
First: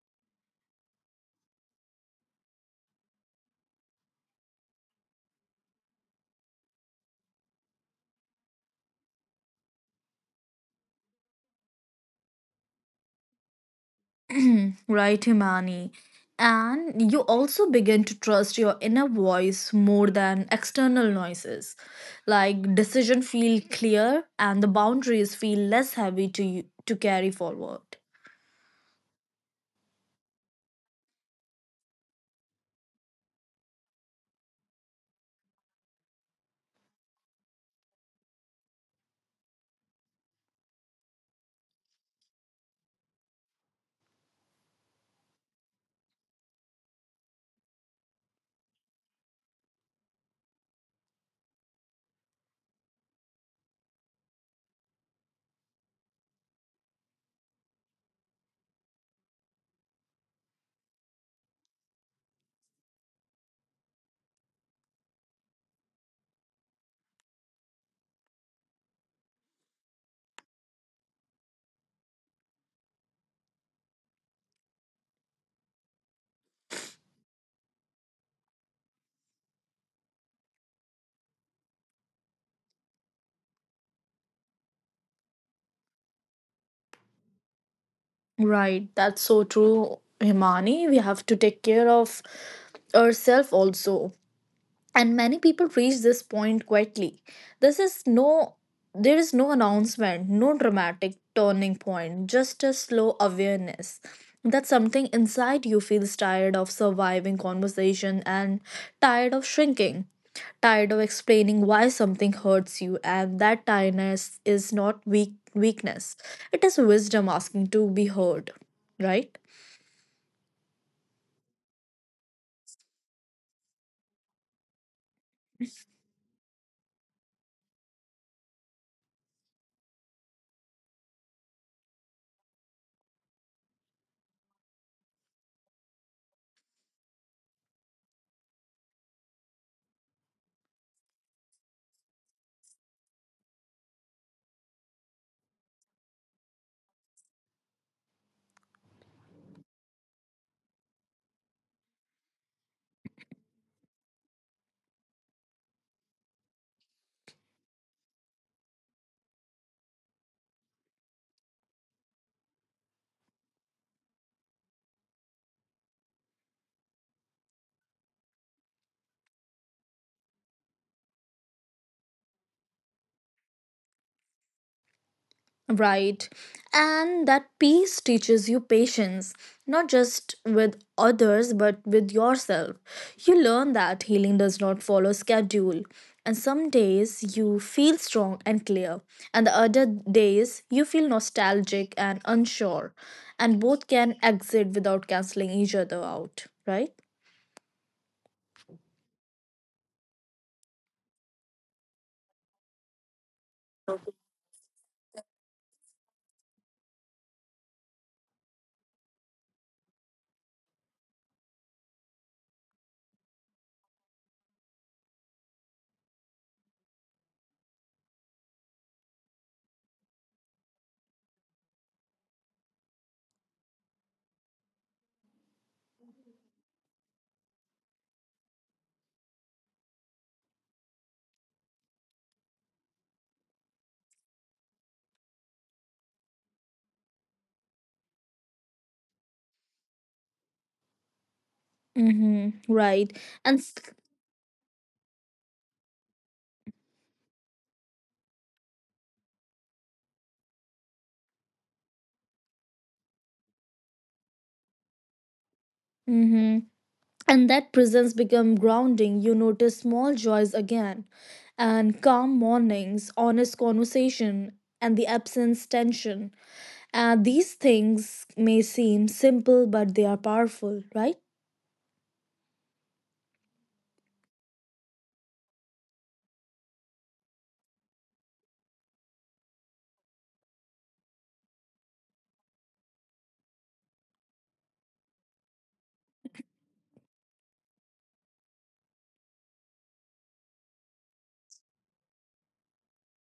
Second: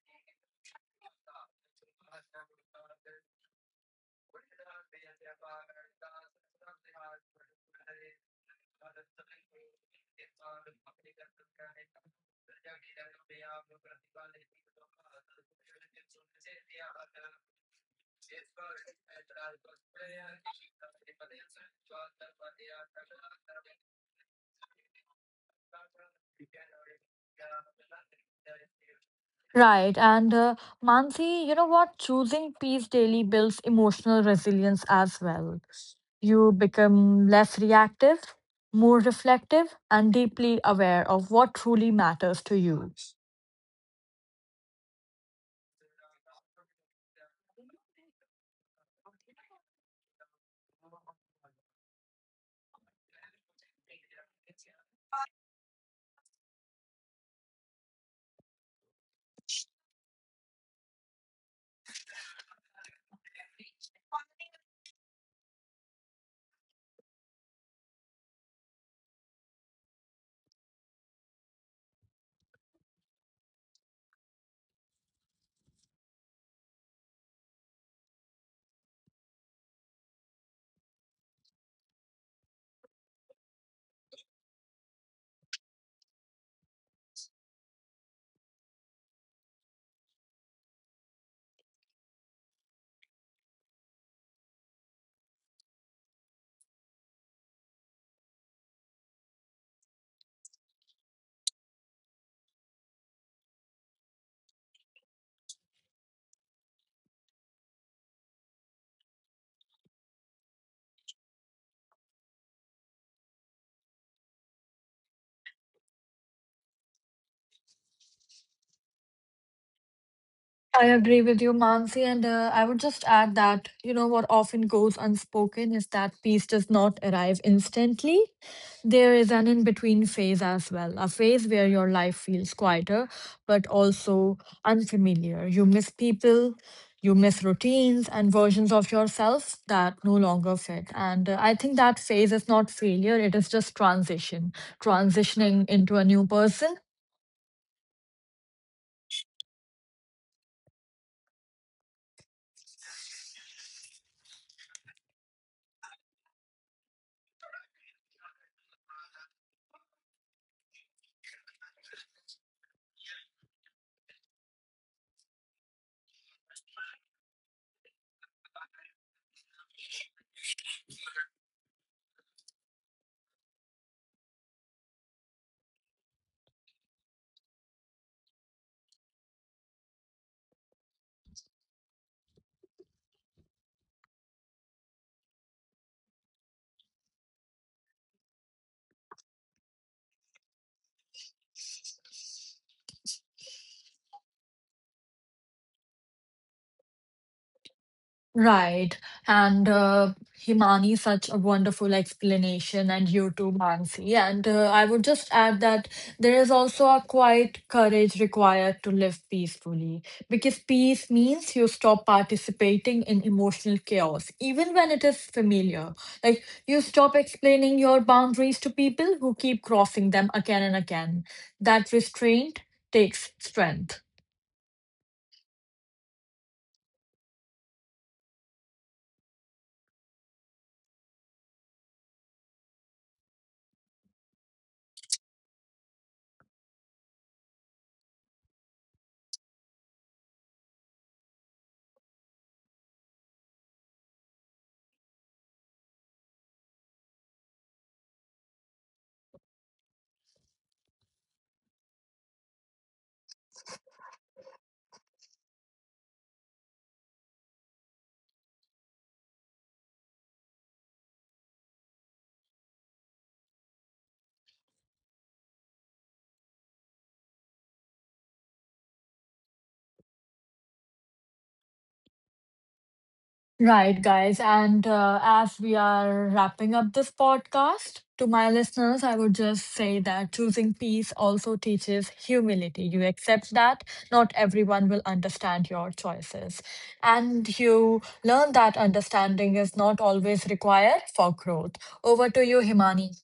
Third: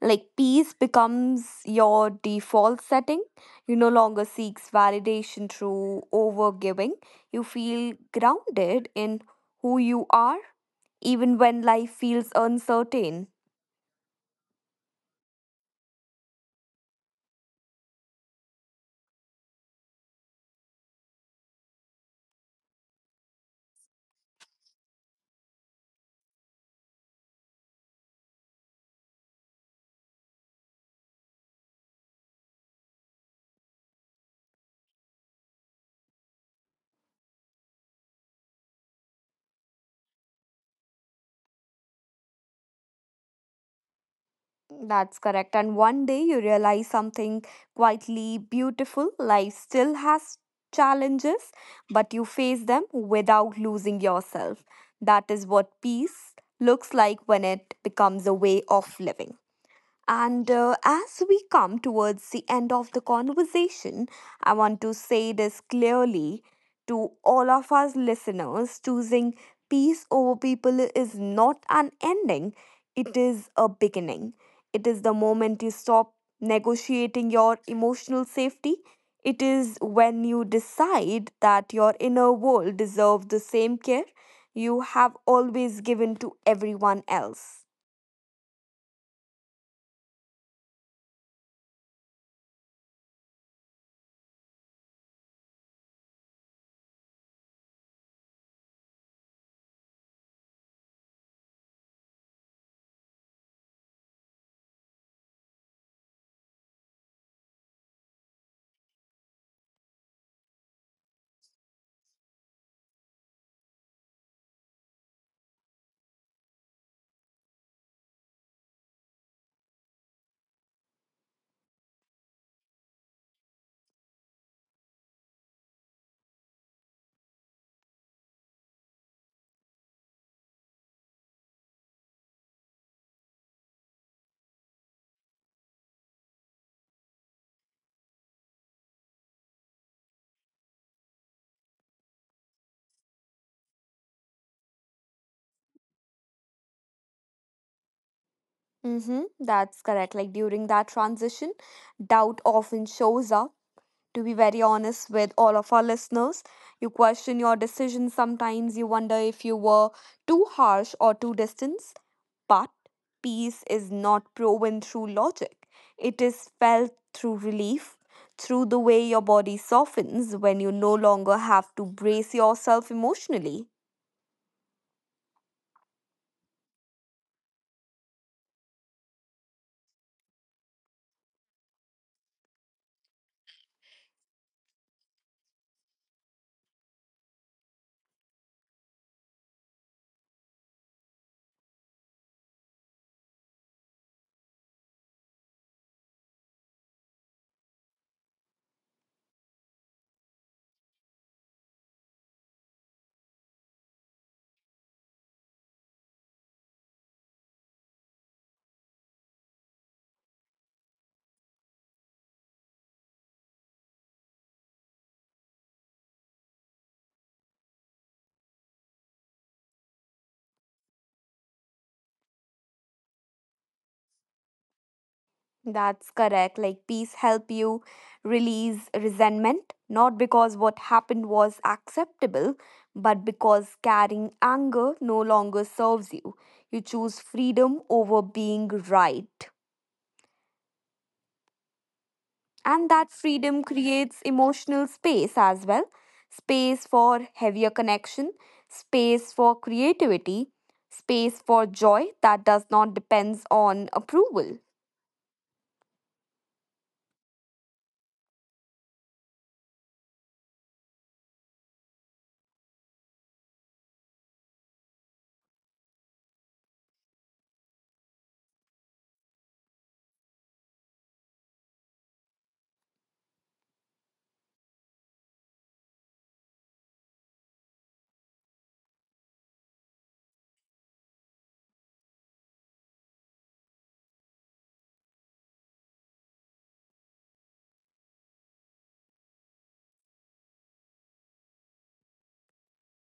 [SPEAKER 1] like peace becomes your default setting. You no longer seeks validation through overgiving. You feel grounded in who you are, even when life feels uncertain.
[SPEAKER 2] Right, Himani. And you also begin to trust your inner voice more than external noises. Like decision feel clear and the boundaries feel less heavy to you to carry forward.
[SPEAKER 3] Right, and Mansi, you know what? Choosing peace daily builds emotional resilience as well. You become less reactive, more reflective, and deeply aware of what truly matters to you.
[SPEAKER 1] That's correct. And one day you realize something quietly beautiful. Life still has challenges, but you face them without losing yourself. That is what peace looks like when it becomes a way of living. And as we come towards the end of the conversation, I want to say this clearly to all of us listeners, choosing peace over people is not an ending, it is a beginning. It is the moment you stop negotiating your emotional safety. It is when you decide that your inner world deserves the same care you have always given to everyone else.
[SPEAKER 2] Right, that's so true, Himani. We have to take care of ourselves also. And many people reach this point quietly. This is no There is no announcement, no dramatic turning point, just a slow awareness that something inside you feels tired of surviving conversation and tired of shrinking, tired of explaining why something hurts you. And that tiredness is not weakness, it is wisdom asking to be heard, right?
[SPEAKER 3] I agree with you, Mansi, and I would just add that, you know, what often goes unspoken is that peace does not arrive instantly. There is an in between phase as well, a phase where your life feels quieter, but also unfamiliar. You miss people, you miss routines and versions of yourself that no longer fit. And I think that phase is not failure, it is just transition, transitioning into a new person.
[SPEAKER 1] Mm-hmm, that's correct. Like during that transition, doubt often shows up. To be very honest with all of our listeners, you question your decisions sometimes, you wonder if you were too harsh or too distant. But peace is not proven through logic, it is felt through relief, through the way your body softens when you no longer have to brace yourself emotionally.
[SPEAKER 2] Right. And that peace teaches you patience, not just with others, but with yourself. You learn that healing does not follow schedule. And some days you feel strong and clear, and the other days you feel nostalgic and unsure. And both can exit without canceling each other out, right?
[SPEAKER 3] Right. And Himani, such a wonderful explanation, and you too, Mansi. And I would just add that there is also a quiet courage required to live peacefully because peace means you stop participating in emotional chaos, even when it is familiar. Like you stop explaining your boundaries to people who keep crossing them again and again. That restraint takes strength.
[SPEAKER 1] That's correct. Like peace help you release resentment, not because what happened was acceptable, but because carrying anger no longer serves you. You choose freedom over being right.
[SPEAKER 2] Mm-hmm.
[SPEAKER 1] And
[SPEAKER 2] Right.
[SPEAKER 1] that
[SPEAKER 2] And
[SPEAKER 1] freedom creates emotional space as well. Space for heavier connection, space for creativity, space for joy that does not depends on approval.
[SPEAKER 2] mm-hmm. And that presence become grounding. You notice small joys again, and calm mornings, honest conversation, and the absence tension. And these things may seem simple but they are powerful, right?
[SPEAKER 3] Right, guys. And as we are wrapping up this podcast, to my listeners, I would just say that choosing peace also teaches humility. You accept that not everyone will understand your choices. And you learn that understanding is not always required for growth. Over to you, Himani.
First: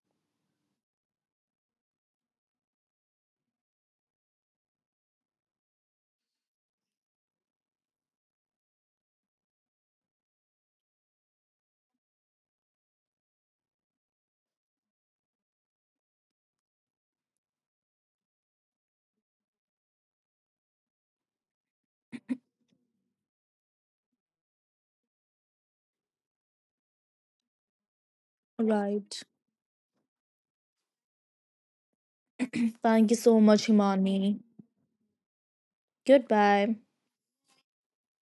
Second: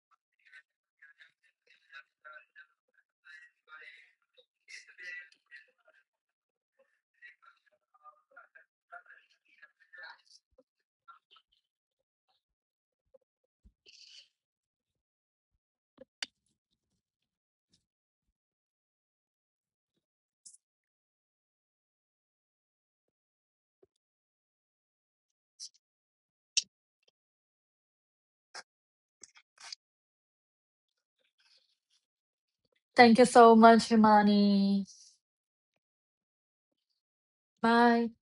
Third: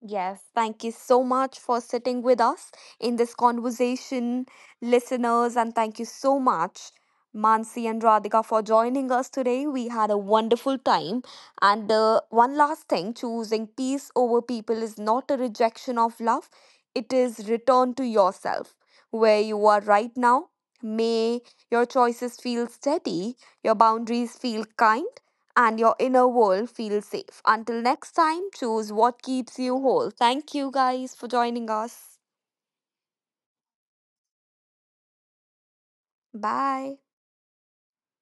[SPEAKER 1] Yes, thank you so much for sitting with us in this conversation, listeners, and thank you so much, Mansi and Radhika, for joining us today. We had a wonderful time. And one last thing, choosing peace over people is not a rejection of love, it is return to yourself where you are right now. May your choices feel steady, your boundaries feel kind and your inner world feels safe. Until next time, choose what
[SPEAKER 2] Right.
[SPEAKER 1] keeps you whole. Thank you guys for joining us.
[SPEAKER 2] Thank you
[SPEAKER 3] Thank you
[SPEAKER 2] so
[SPEAKER 3] so
[SPEAKER 2] much,
[SPEAKER 3] much,
[SPEAKER 2] Himani.
[SPEAKER 3] Himani.
[SPEAKER 2] Goodbye.
[SPEAKER 1] Bye.
[SPEAKER 3] Bye.